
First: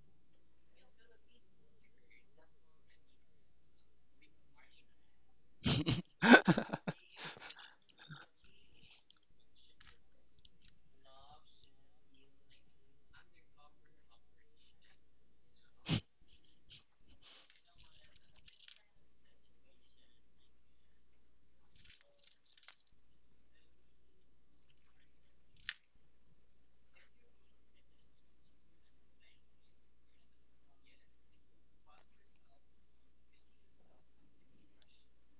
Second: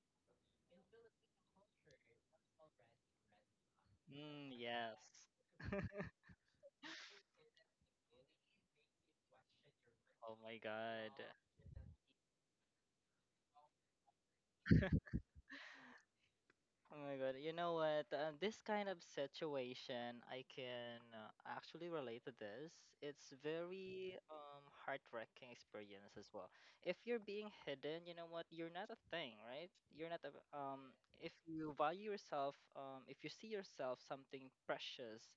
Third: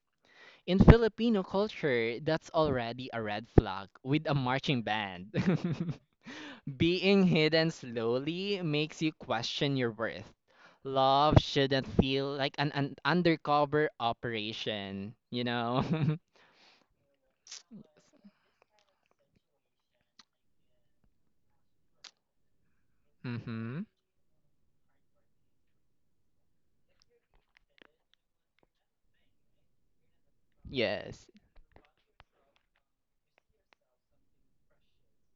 In Filipino culture, that's already a red flag with a marching yes. band. Being hidden slowly makes you question your worth. Oh my god. Love shouldn't feel like an undercover operation, you know? Oh my God. You know what? This kind of situation, I can actually relate to this. It's Mm-hmm. very heart-wrenching experience as well. If you're being hidden, you know what? You're not a thing, right? You're not a Yes, if you value yourself, if you see yourself something precious,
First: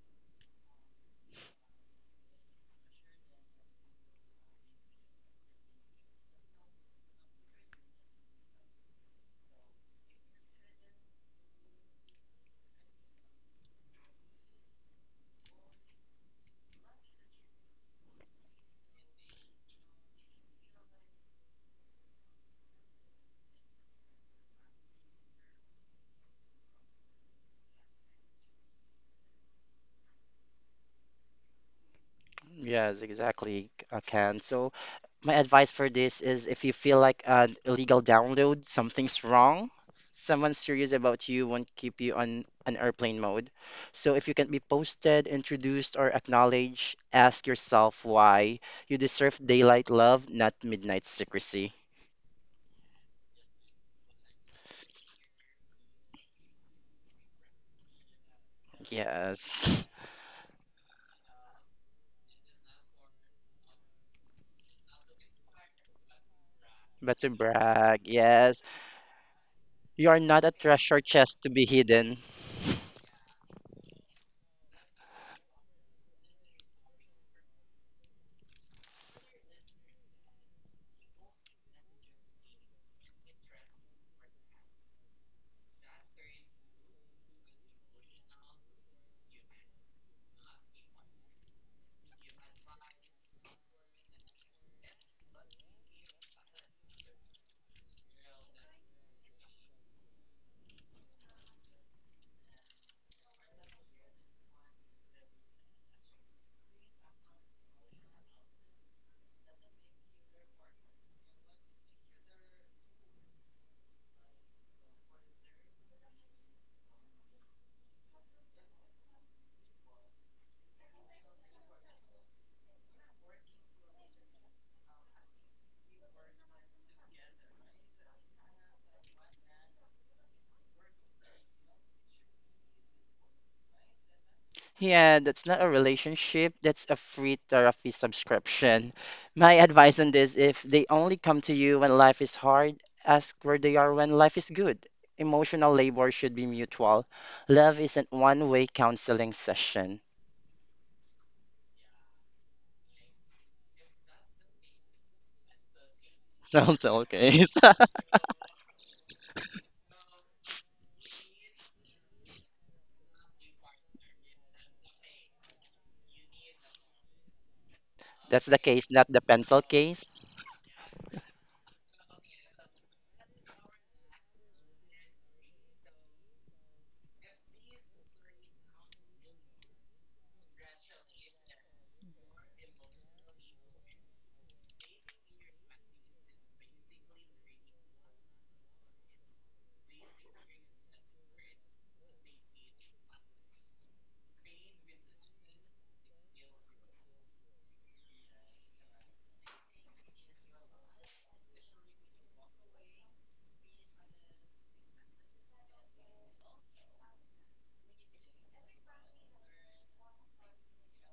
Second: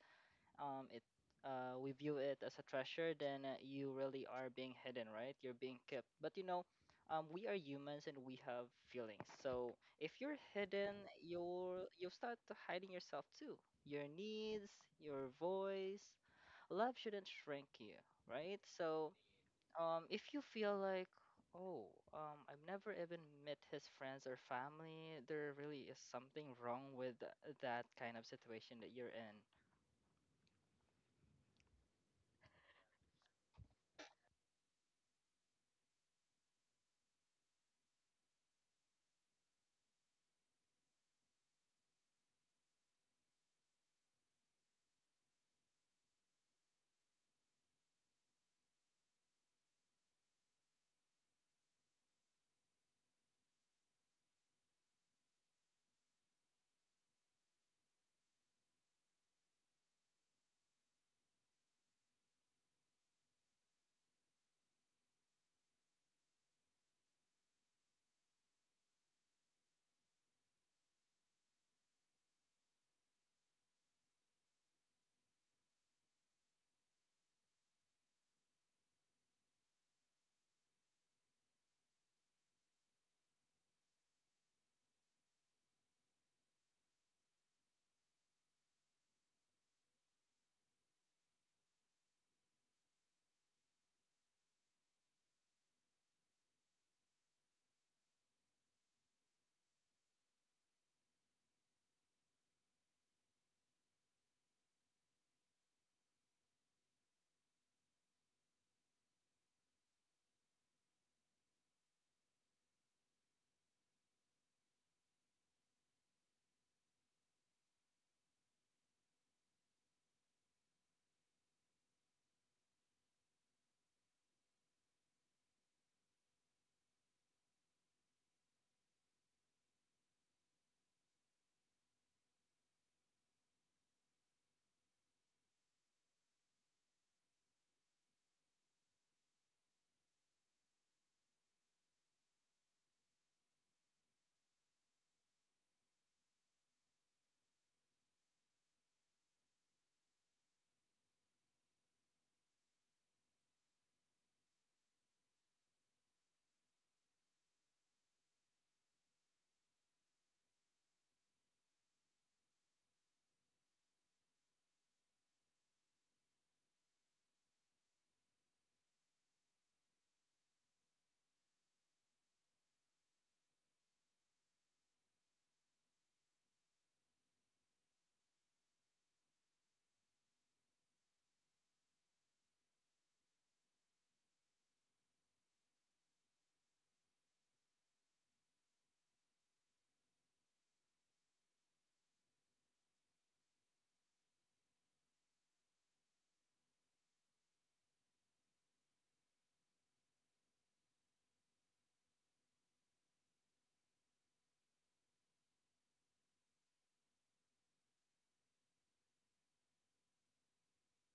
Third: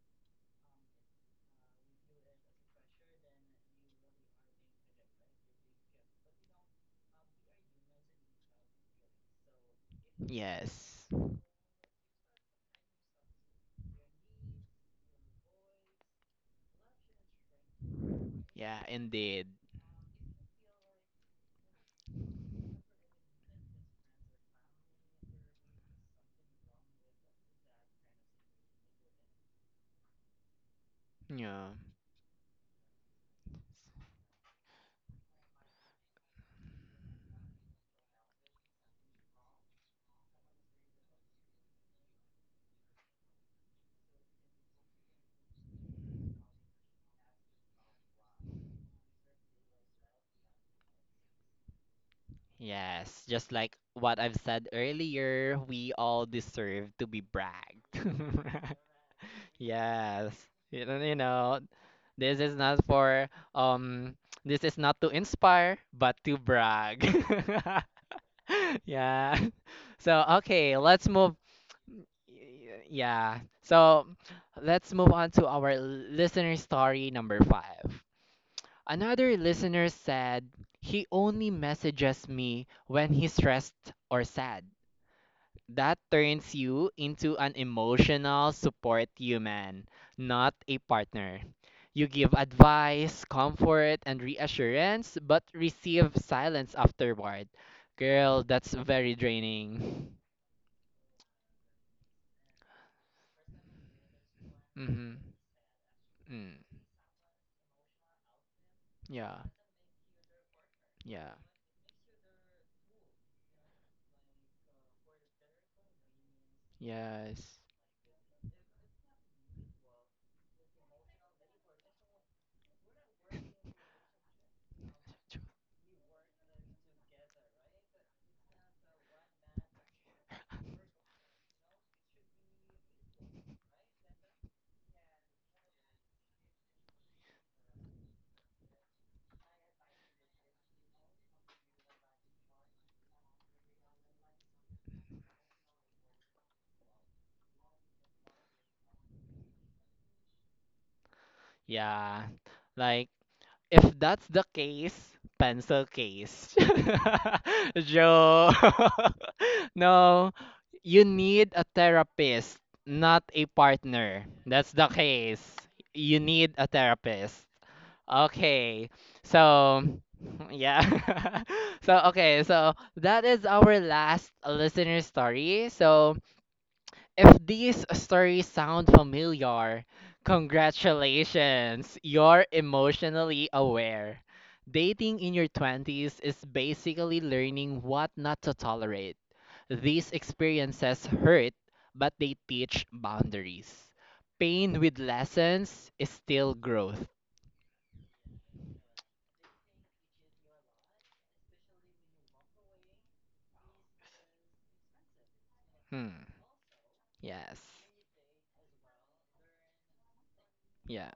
it we view it as a treasure, then you really are being hidden, right? You're being kept. But you know, we are humans and we have feelings. So if you're hidden, yes. you'll start to hiding yourself too. Your needs, your voice. Love shouldn't shrink you, right? Yeah, So indeed. If you feel like, oh, I've never even met his friends or family, there really is something wrong with that kind of situation that you're in. Yeah. Yes, exactly, Ken. So, my advice for this is if you feel like an illegal download, something's wrong, someone serious about you won't keep you on an airplane mode. So, if you can be posted, introduced, or acknowledged, ask yourself why. You deserve daylight love, not midnight secrecy. Yes, just like what I've said earlier, we all deserve to be bragged. Yes. Yes. You know, you know, This is not for um this is not to inspire but to brag. But to brag, yes. Yeah. You are So not a okay, treasure let's move chest to be hidden. y- yeah. So let's move on to our listener story number 5. Another listener said he only messages me when he's stressed or sad. That turns you into an emotional support human, not a partner. You give advice, comfort, and reassurance, but receive silence afterward. Girl, that's very draining. Mm-hmm. Mm. Yeah, yeah, yes. Yeah, that's not a relationship. That's a free therapy subscription. My advice on this, if they only come to you when life is hard, ask where they are when life is good. Emotional labor should be mutual. Love isn't one-way counseling session. Yeah, like if that's the case, pencil case. Sounds okay. Joe. No, you need a therapist, not a partner. That's the case. You need a therapist. That's the case, Okay. not the So, pencil case. yeah. so, okay. So, that is our last listener story. So, if these stories sound familiar, congratulations, you're emotionally aware. Dating in your 20s is basically learning what not to tolerate. These experiences hurt, but they teach boundaries. Pain with lessons is still growth. Hmm. Yes. Yeah.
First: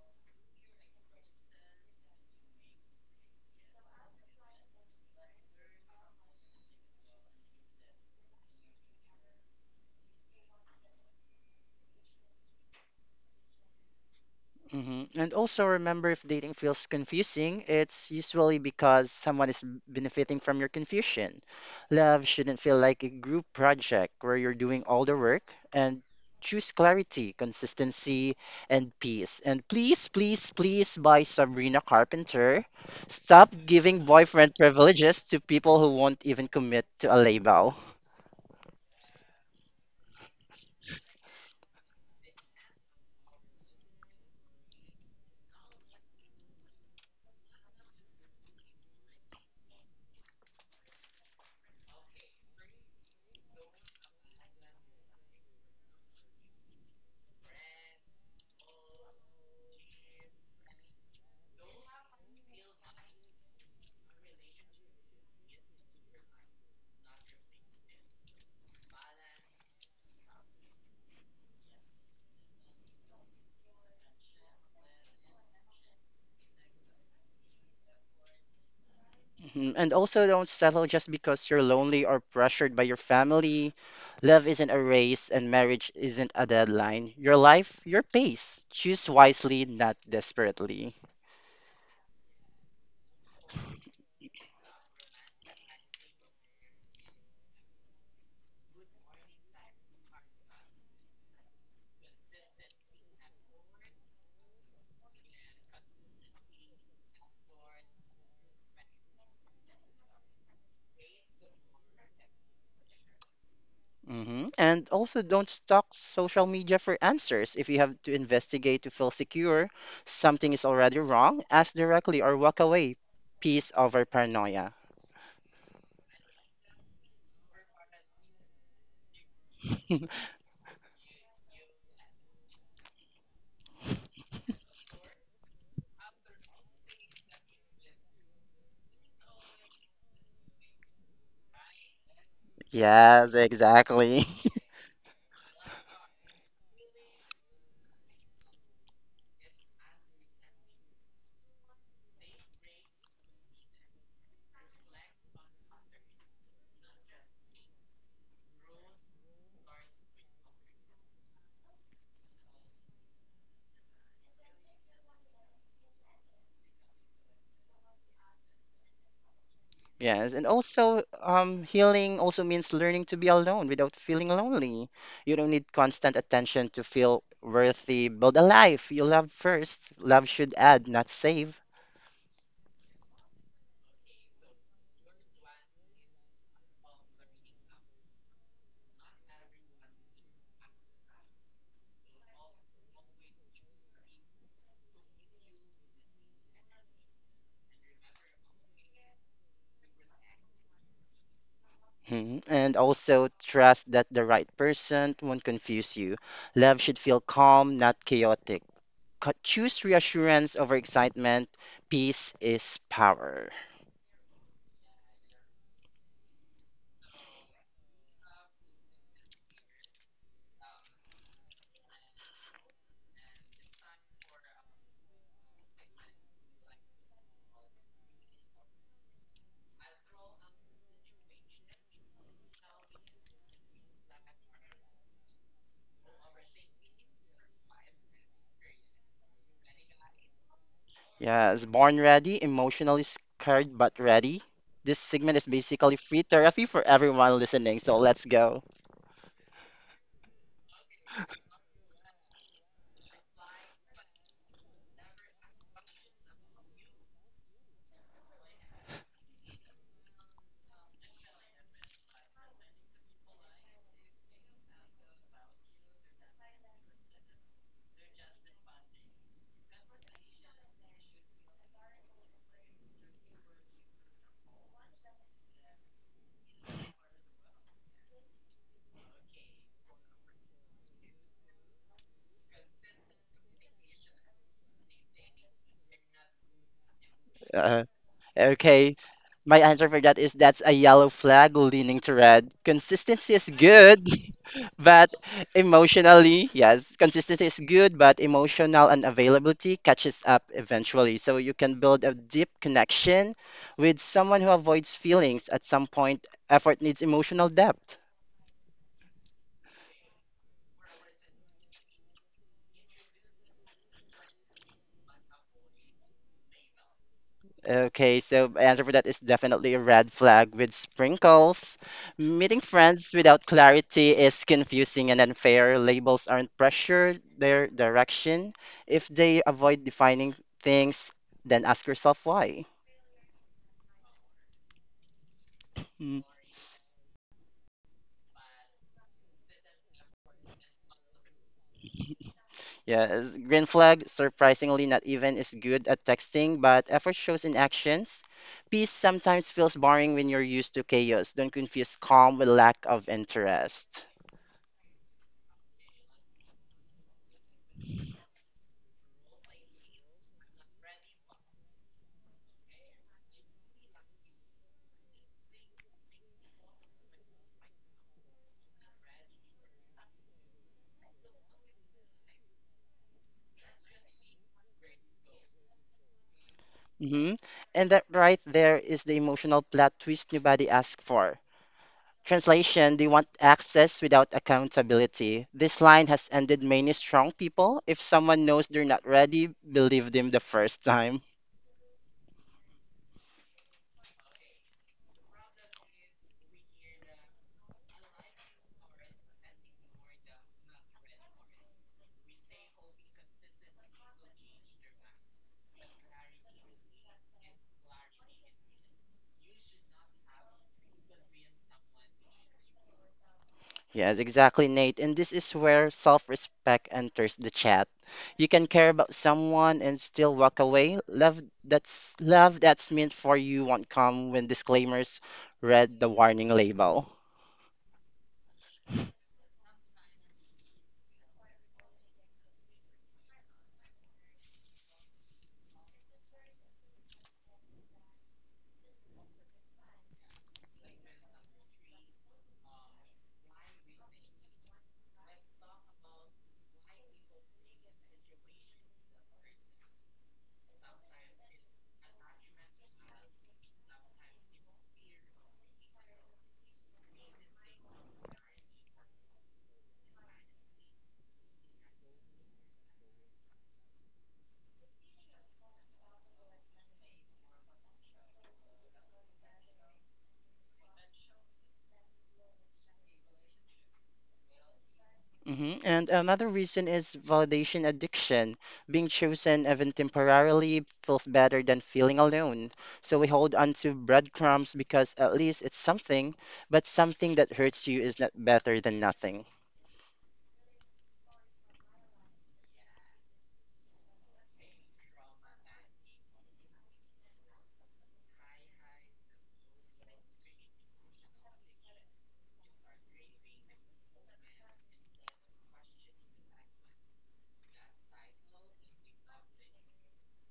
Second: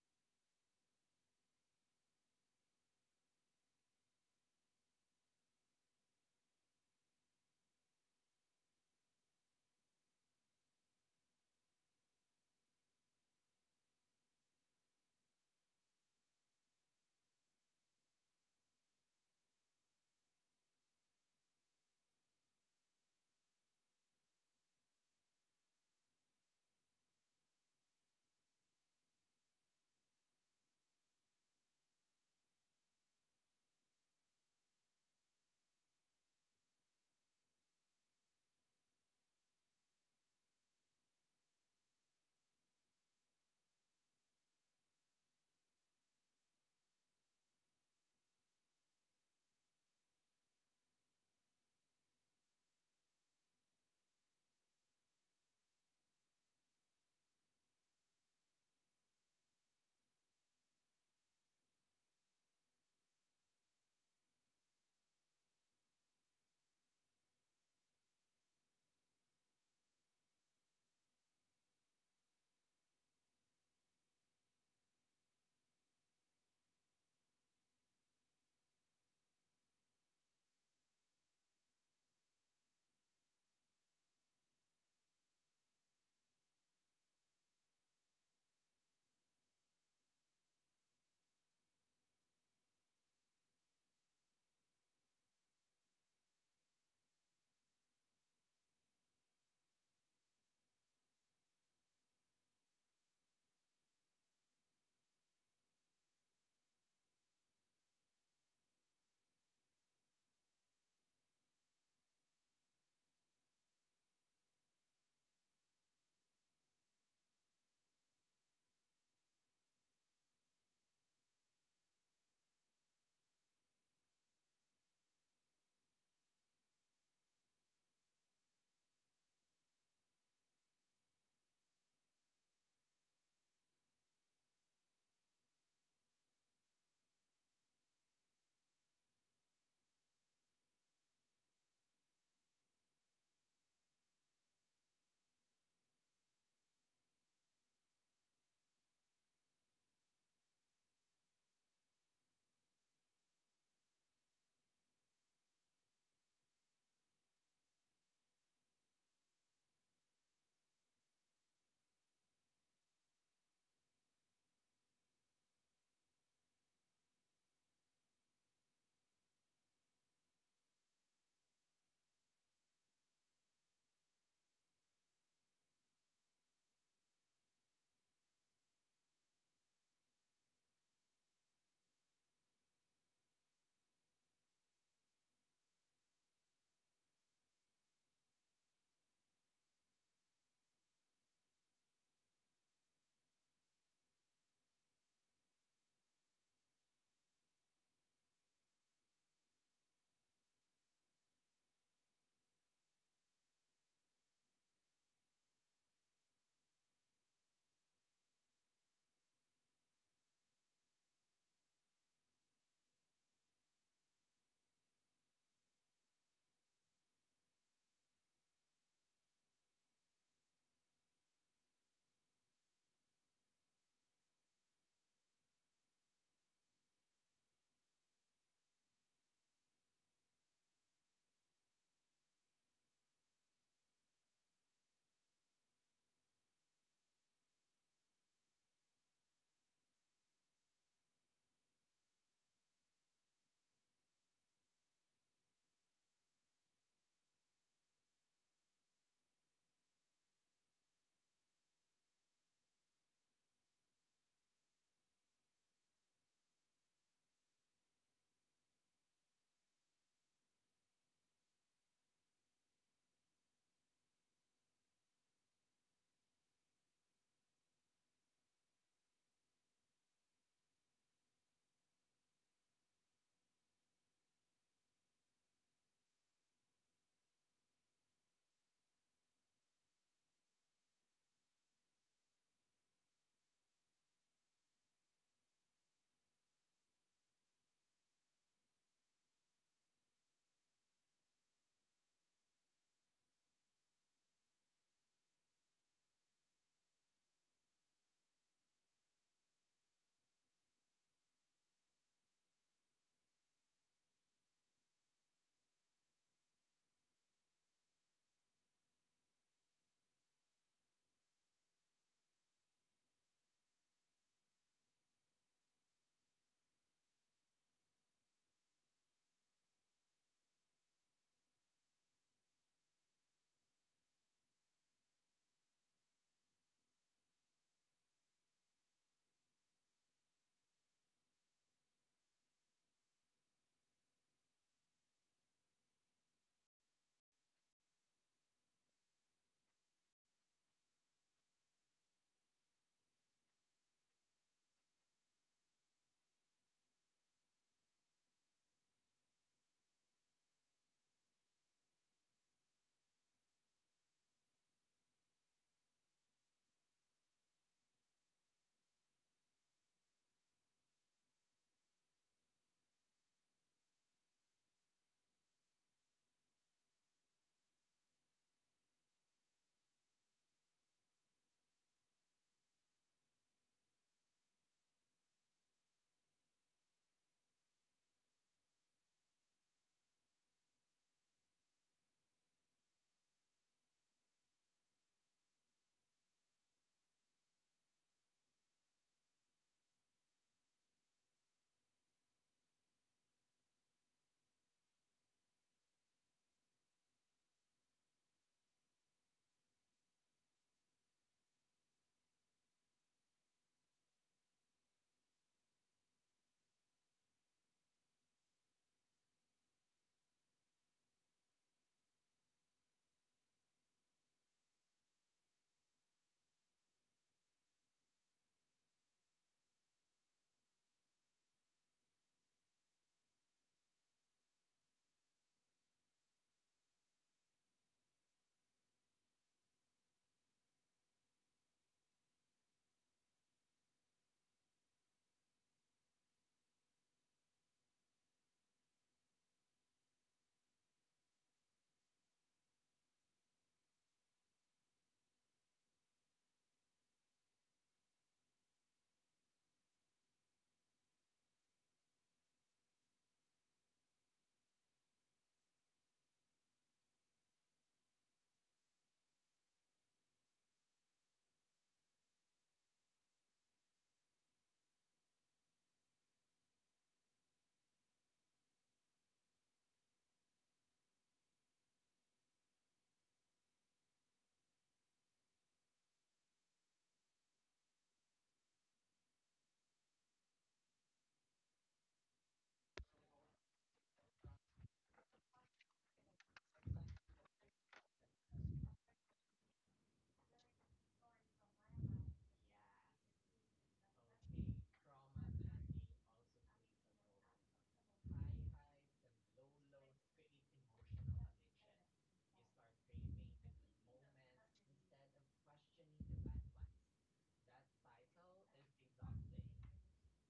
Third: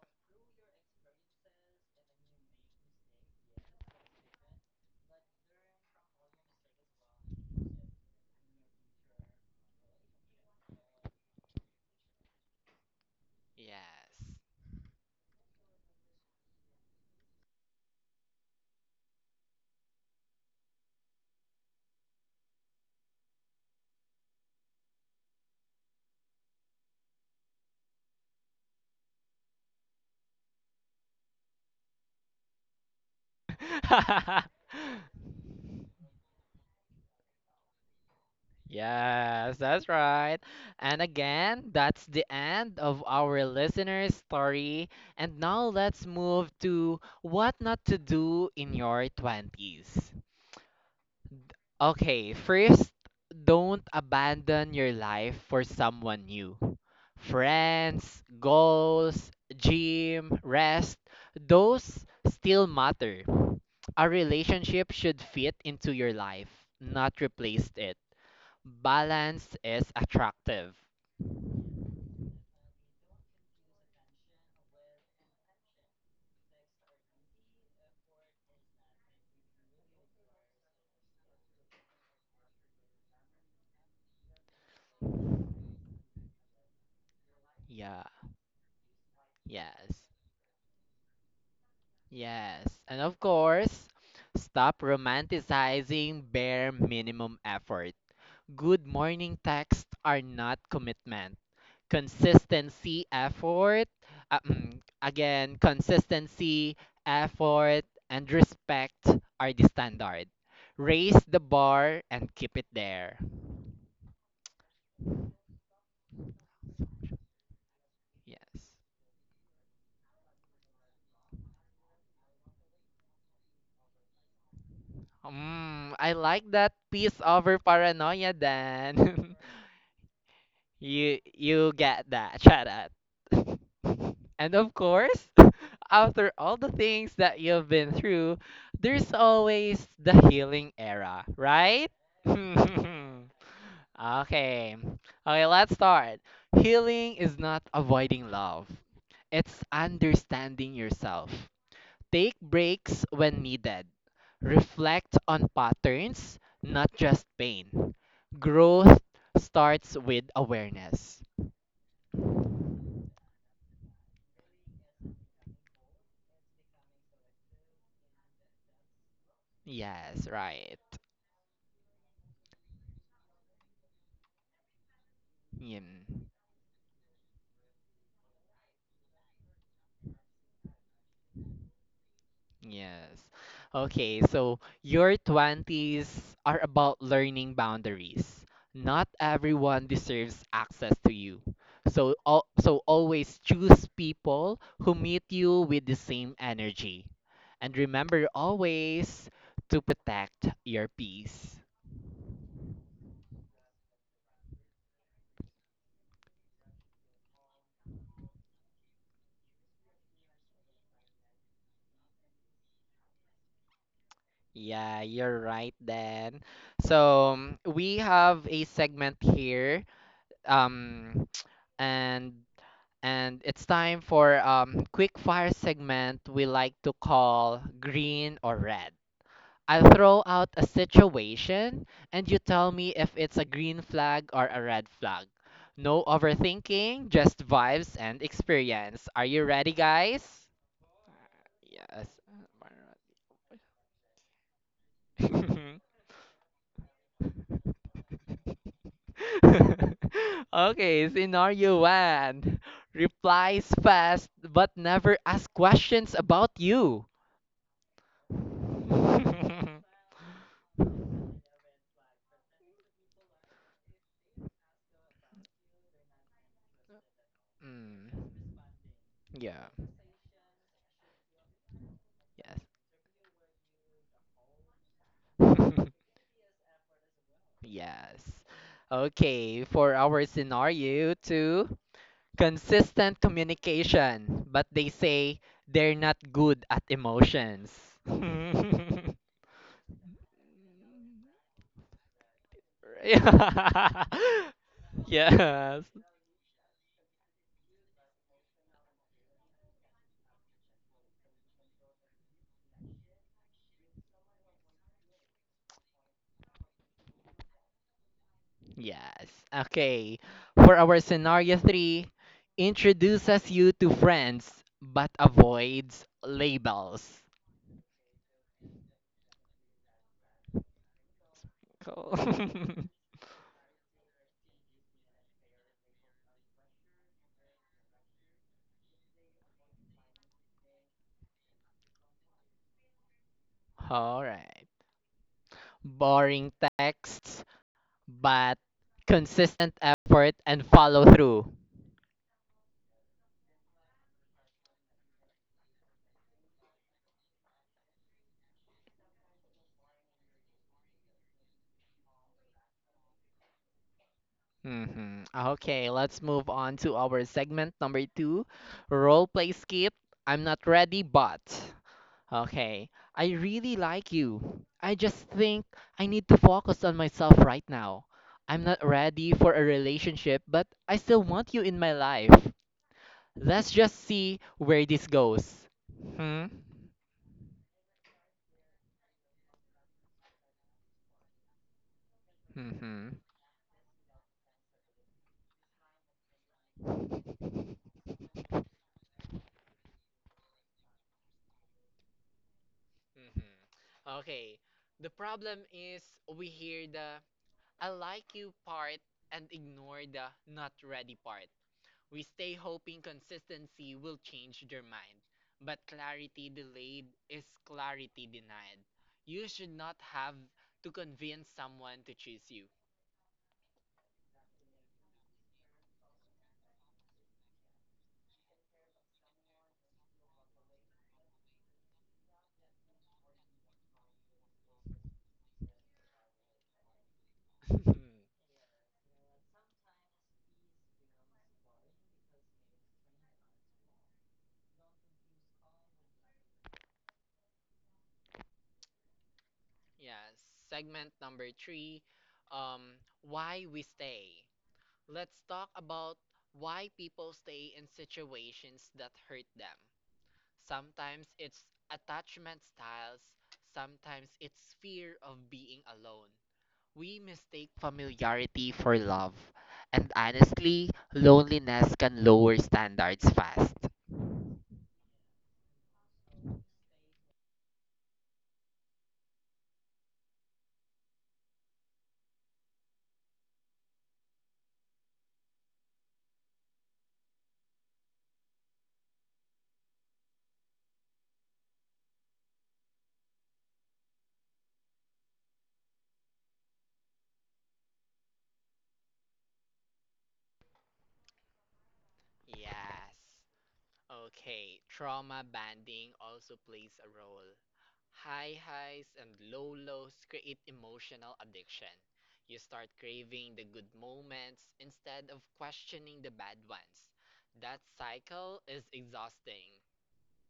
Yes. Hmm. And also remember if dating feels confusing, it's usually because someone is benefiting from your confusion. Love shouldn't feel like a group project where you're doing all the work and choose clarity, consistency, and peace. And please, please, please by Sabrina Carpenter, stop giving boyfriend privileges to people who won't even commit to a label. Yes, that's right. And again, that's the end of our listener's story. And now let's move to what not to do in your 20s. Okay, first, don't abandon your life for someone new. Friends, goals, gym, rest, those still matter. A relationship should fit into your life, not replace it, balance is attractive. Mhm. And also, don't settle just because you're lonely or pressured by your family. Love isn't a race, and marriage isn't a deadline. Your life, your Yeah, pace. Choose wisely, not yes, desperately. yes. And of course, stop romanticizing bare minimum effort. Good morning texts are not commitment. Consistency, effort, consistency, effort, and respect are the standard. Raise the bar and keep it there. Hmm. And also, don't stalk social media for answers. If you have to Yes. investigate to feel secure, something is already wrong, ask directly or walk away. Peace over paranoia. Mm, I like that peace over paranoia then. You get that. Shut up. And of course, after all the things that you've been through, there's always the healing era, right? Yes, exactly. Okay. Okay, let's start. Healing is not avoiding love. It's understanding yourself. Take breaks when needed. Reflect on patterns, not just pain. Growth starts with awareness. Yes, Yes, and right. also healing also means learning to be alone without feeling lonely. You don't need Yun. constant attention to feel worthy. Build a life you love first. Love should add, not save. Yes. Okay, so your 20s are about learning boundaries. Not everyone deserves access to you. So al so always choose people who meet you with the same energy. And remember always to protect your peace. Mhm. And also trust that the right person won't confuse you. Love should feel calm, not chaotic. Choose reassurance over excitement. Peace is power. Yeah, you're right then. So we have a segment here um and and it's time for quick fire segment we like to call green or red. I'll throw out a situation and you tell me if it's a green flag or a red flag. No overthinking, just vibes and experience. Are you ready, guys? Yes, born Yes. ready, emotionally scared but ready. This segment is basically free therapy for everyone listening, so yeah, let's go. Okay, scenario 1. Replies fast but never ask questions about you. mm, yeah. Yes. yes. Okay, for our scenario 2, consistent communication, but they say they're not good at emotions. Uh, okay, my answer for that is that's a yellow flag leaning to red. Consistency is good, Yeah. but yes. emotionally, yes, consistency is good, but emotional unavailability catches up eventually. So you can build a deep connection with someone who avoids feelings. At some point, effort needs emotional depth. Yes. Okay. For our scenario 3, introduces you to friends but avoids labels. Okay, so my answer for that is definitely a red flag with sprinkles. Cool. Meeting friends without clarity is confusing and unfair. Labels aren't pressure, they're direction. If they avoid defining things, then ask yourself why. Alright. Mm. Boring texts, but consistent effort and follow through. Yes, green flag, surprisingly, not even is good at texting, but effort shows in actions. Peace sometimes feels boring when you're used to chaos. Don't confuse calm with lack of interest. Hmm. Okay, let's move on to our segment number 2, role play skip. I'm not ready, but. Okay, I really like you. I just think I need to focus on myself right now. I'm not ready for a relationship, but I still want you in my life. Let's just see where this goes. Hmm? Hmm. And that right there is the emotional plot twist nobody asked for. Translation, they Hmm. want access without accountability. This line has ended many strong people. If someone knows they're not ready, believe them the first time. Mhm. Okay. The problem is we hear the I like you part and ignore the not ready part. We stay hoping consistency will change their mind. But clarity delayed is clarity denied. You should not have to convince someone to choose you. Yes, exactly, Nate. And this is where self-respect enters the chat. You can care about someone and still walk away. Love that's meant for you won't come when disclaimers read the warning label. yeah, segment number 3, um, why we stay. Let's talk about why people stay in situations that hurt them. Sometimes it's attachment styles, sometimes it's fear of being alone. We mistake familiarity for love, and honestly, loneliness can lower standards fast. Hmm. And another reason is validation addiction. Being chosen, even temporarily, feels better than feeling alone. So we hold on to breadcrumbs because at least it's something, but something that hurts you is not better than nothing. Yes. Okay, trauma banding also plays a role. High highs and low lows create emotional addiction. You start craving the good moments instead of questioning the bad ones. That cycle is exhausting.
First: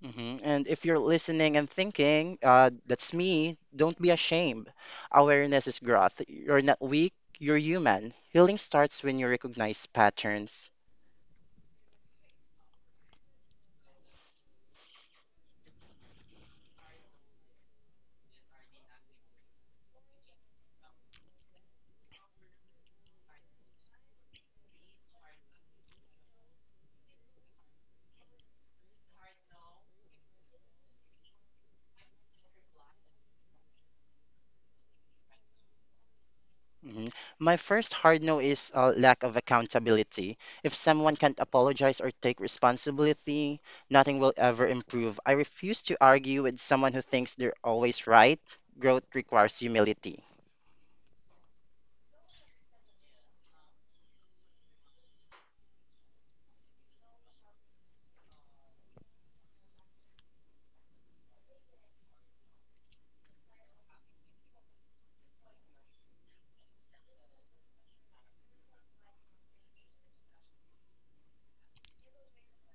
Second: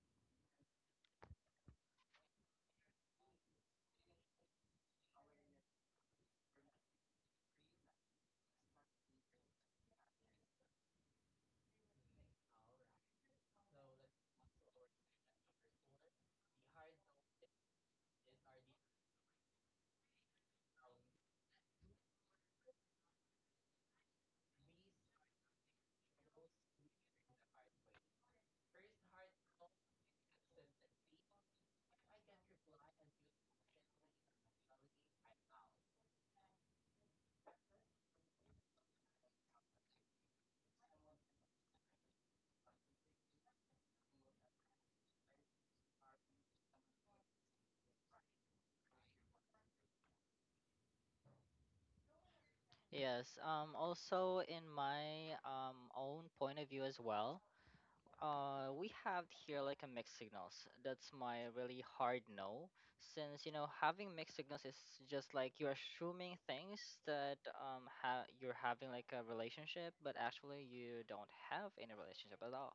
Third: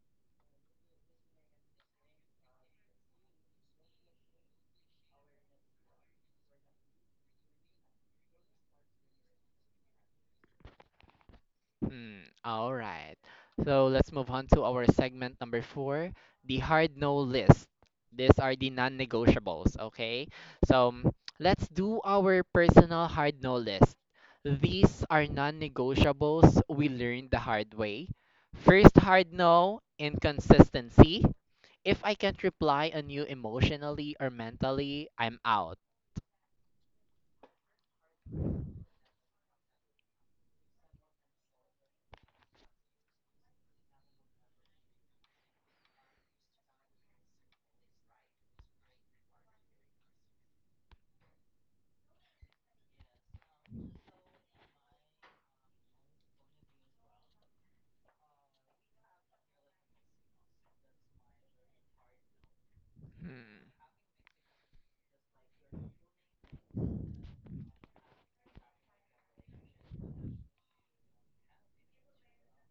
Hmm. And if you're listening and thinking, that's me, don't be ashamed. Awareness is growth. You're not weak, you're human. Healing starts when you recognize patterns. Hmm. all right. So let's move on to our segment number 4, the hard no list. These are the non-negotiables, okay? So, let's do our personal hard no list. These are non-negotiables we learned the hard way. First hard no, inconsistency. If I can't reply on you emotionally or mentally, I'm out. Mhm. My first hard no is lack of accountability. If someone can't apologize or take responsibility, nothing will ever improve. I refuse to argue with someone who thinks they're always right. Growth requires humility. Yes, also in my own point of view as well, we have here like a mixed signals. That's my really hard no, since you know Hmm. having mixed signals is just like you're assuming things that ha you're having like a relationship, but actually you don't have any relationship at all.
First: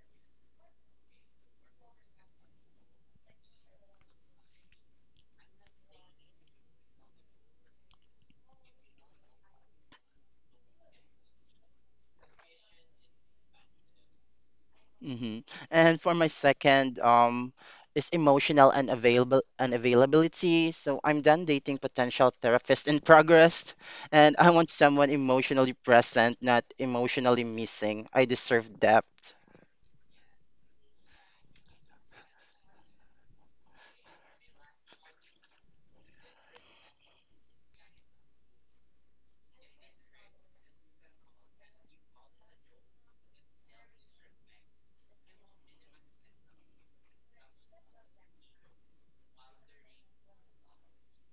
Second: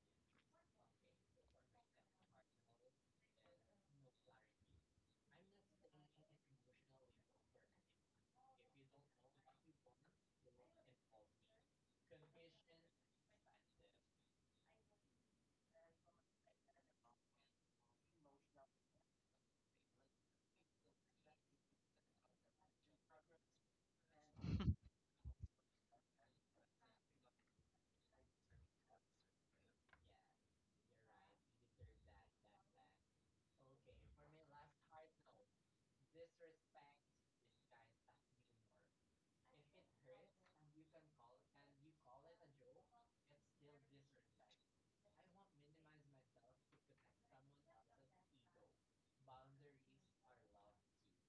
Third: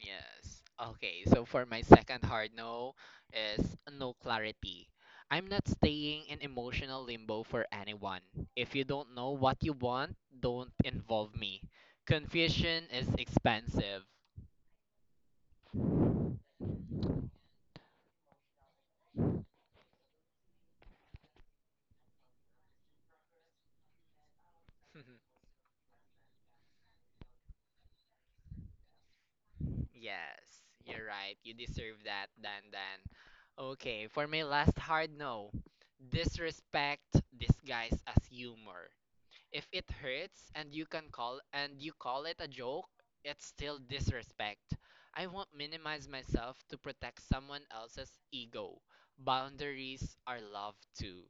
Yes. Okay, so for my second hard no is no clarity. I'm not staying in emotional limbo for anyone. If you don't know what you want, don't involve me. Confusion is expensive. Hmm. And for my second, is emotional and available unavailability. So I'm done dating potential therapist in progress, and I want someone emotionally present, not emotionally missing. I deserve depth. Yes, you're right. You deserve that, Dan Dan. Okay, for my last hard no, disrespect disguised as humor. If it hurts and you call it a joke, it's still disrespect. I won't minimize myself to protect someone else's ego. Boundaries are love too.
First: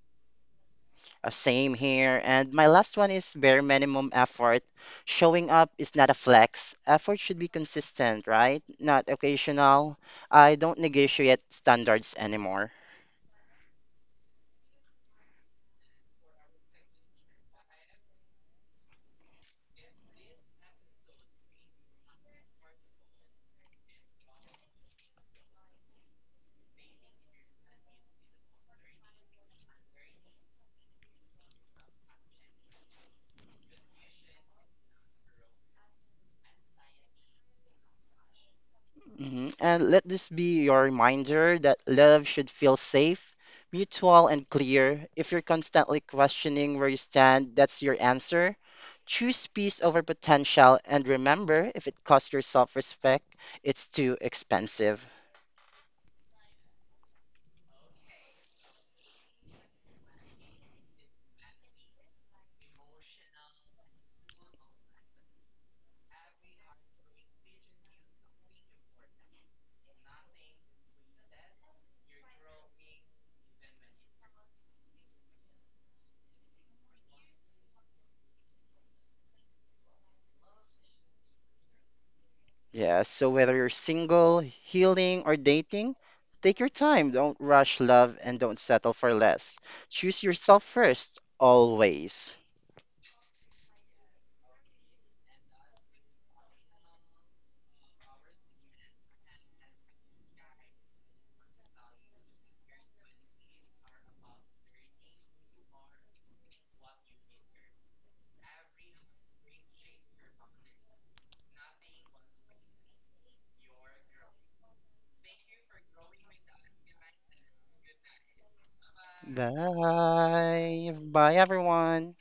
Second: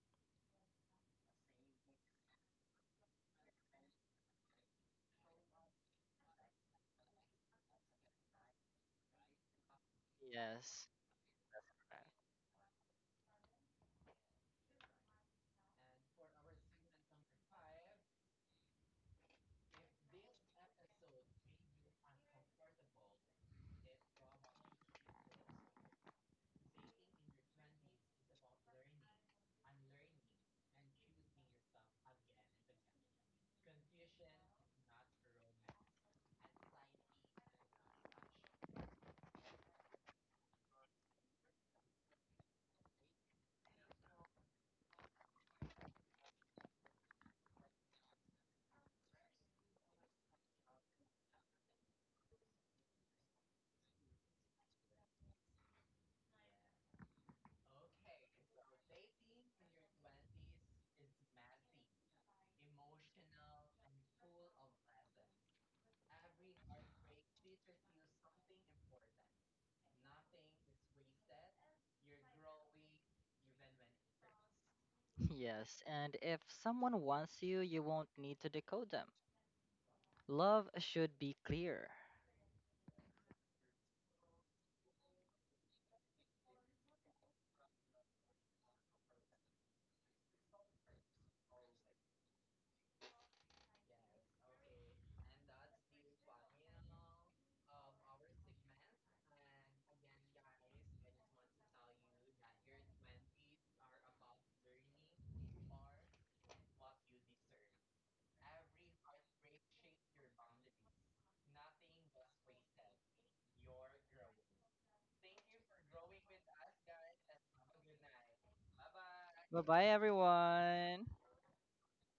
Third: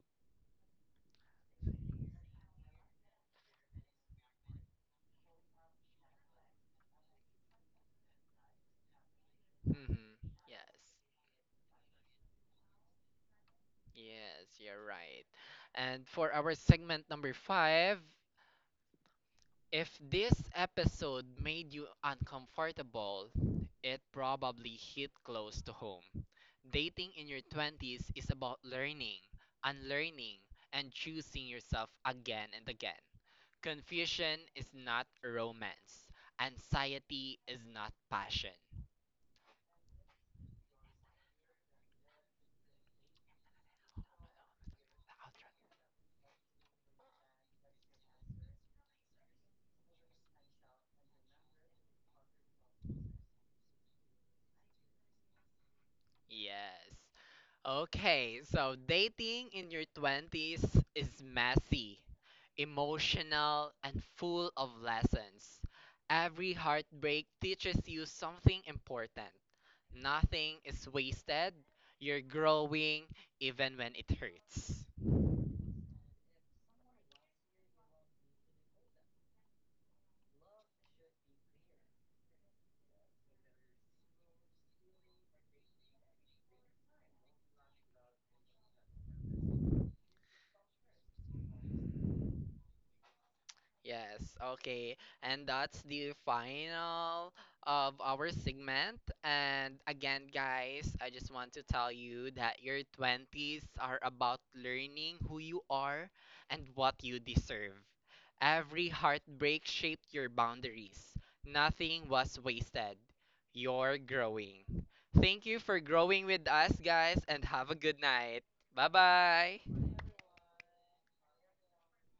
Same here. And my last one is bare minimum effort. Showing up is not a flex. Effort should be consistent, right? Not occasional. Mhm. I don't Yes. Yes. negotiate Correct. standards anymore. Yes, you're right. And for our segment number 5, if this episode made you uncomfortable, it probably hit close to home. Dating in your 20s is about learning, unlearning, and choosing yourself again and again. Confusion is not romance, anxiety is not passion. Hmm. And let this be your reminder that love should feel safe, mutual, and clear. If you're constantly questioning where you stand, that's your answer. Choose peace over potential, and remember, if it costs your self-respect, it's too expensive. Yes. Okay, so dating in your 20s is messy, emotional, and full of lessons. Every heartbreak teaches you something important. Nothing is wasted. You're growing even when it hurts. Yes, and if someone wants you, you won't need to decode them. Love should be clear. Yeah, so whether you're single, healing, or dating, take your time. Don't rush love and don't settle for less. Choose yourself first, always. Yes, okay. And that's the final of our segment. And again, guys, I just want to tell you that your 20s are about learning who you are and what you deserve. Every heartbreak shaped your boundaries. Nothing was wasted. You're growing. Thank you for growing with us, guys, and have a good night. Bye Bye bye, bye. Bye. everyone. Bye, everyone.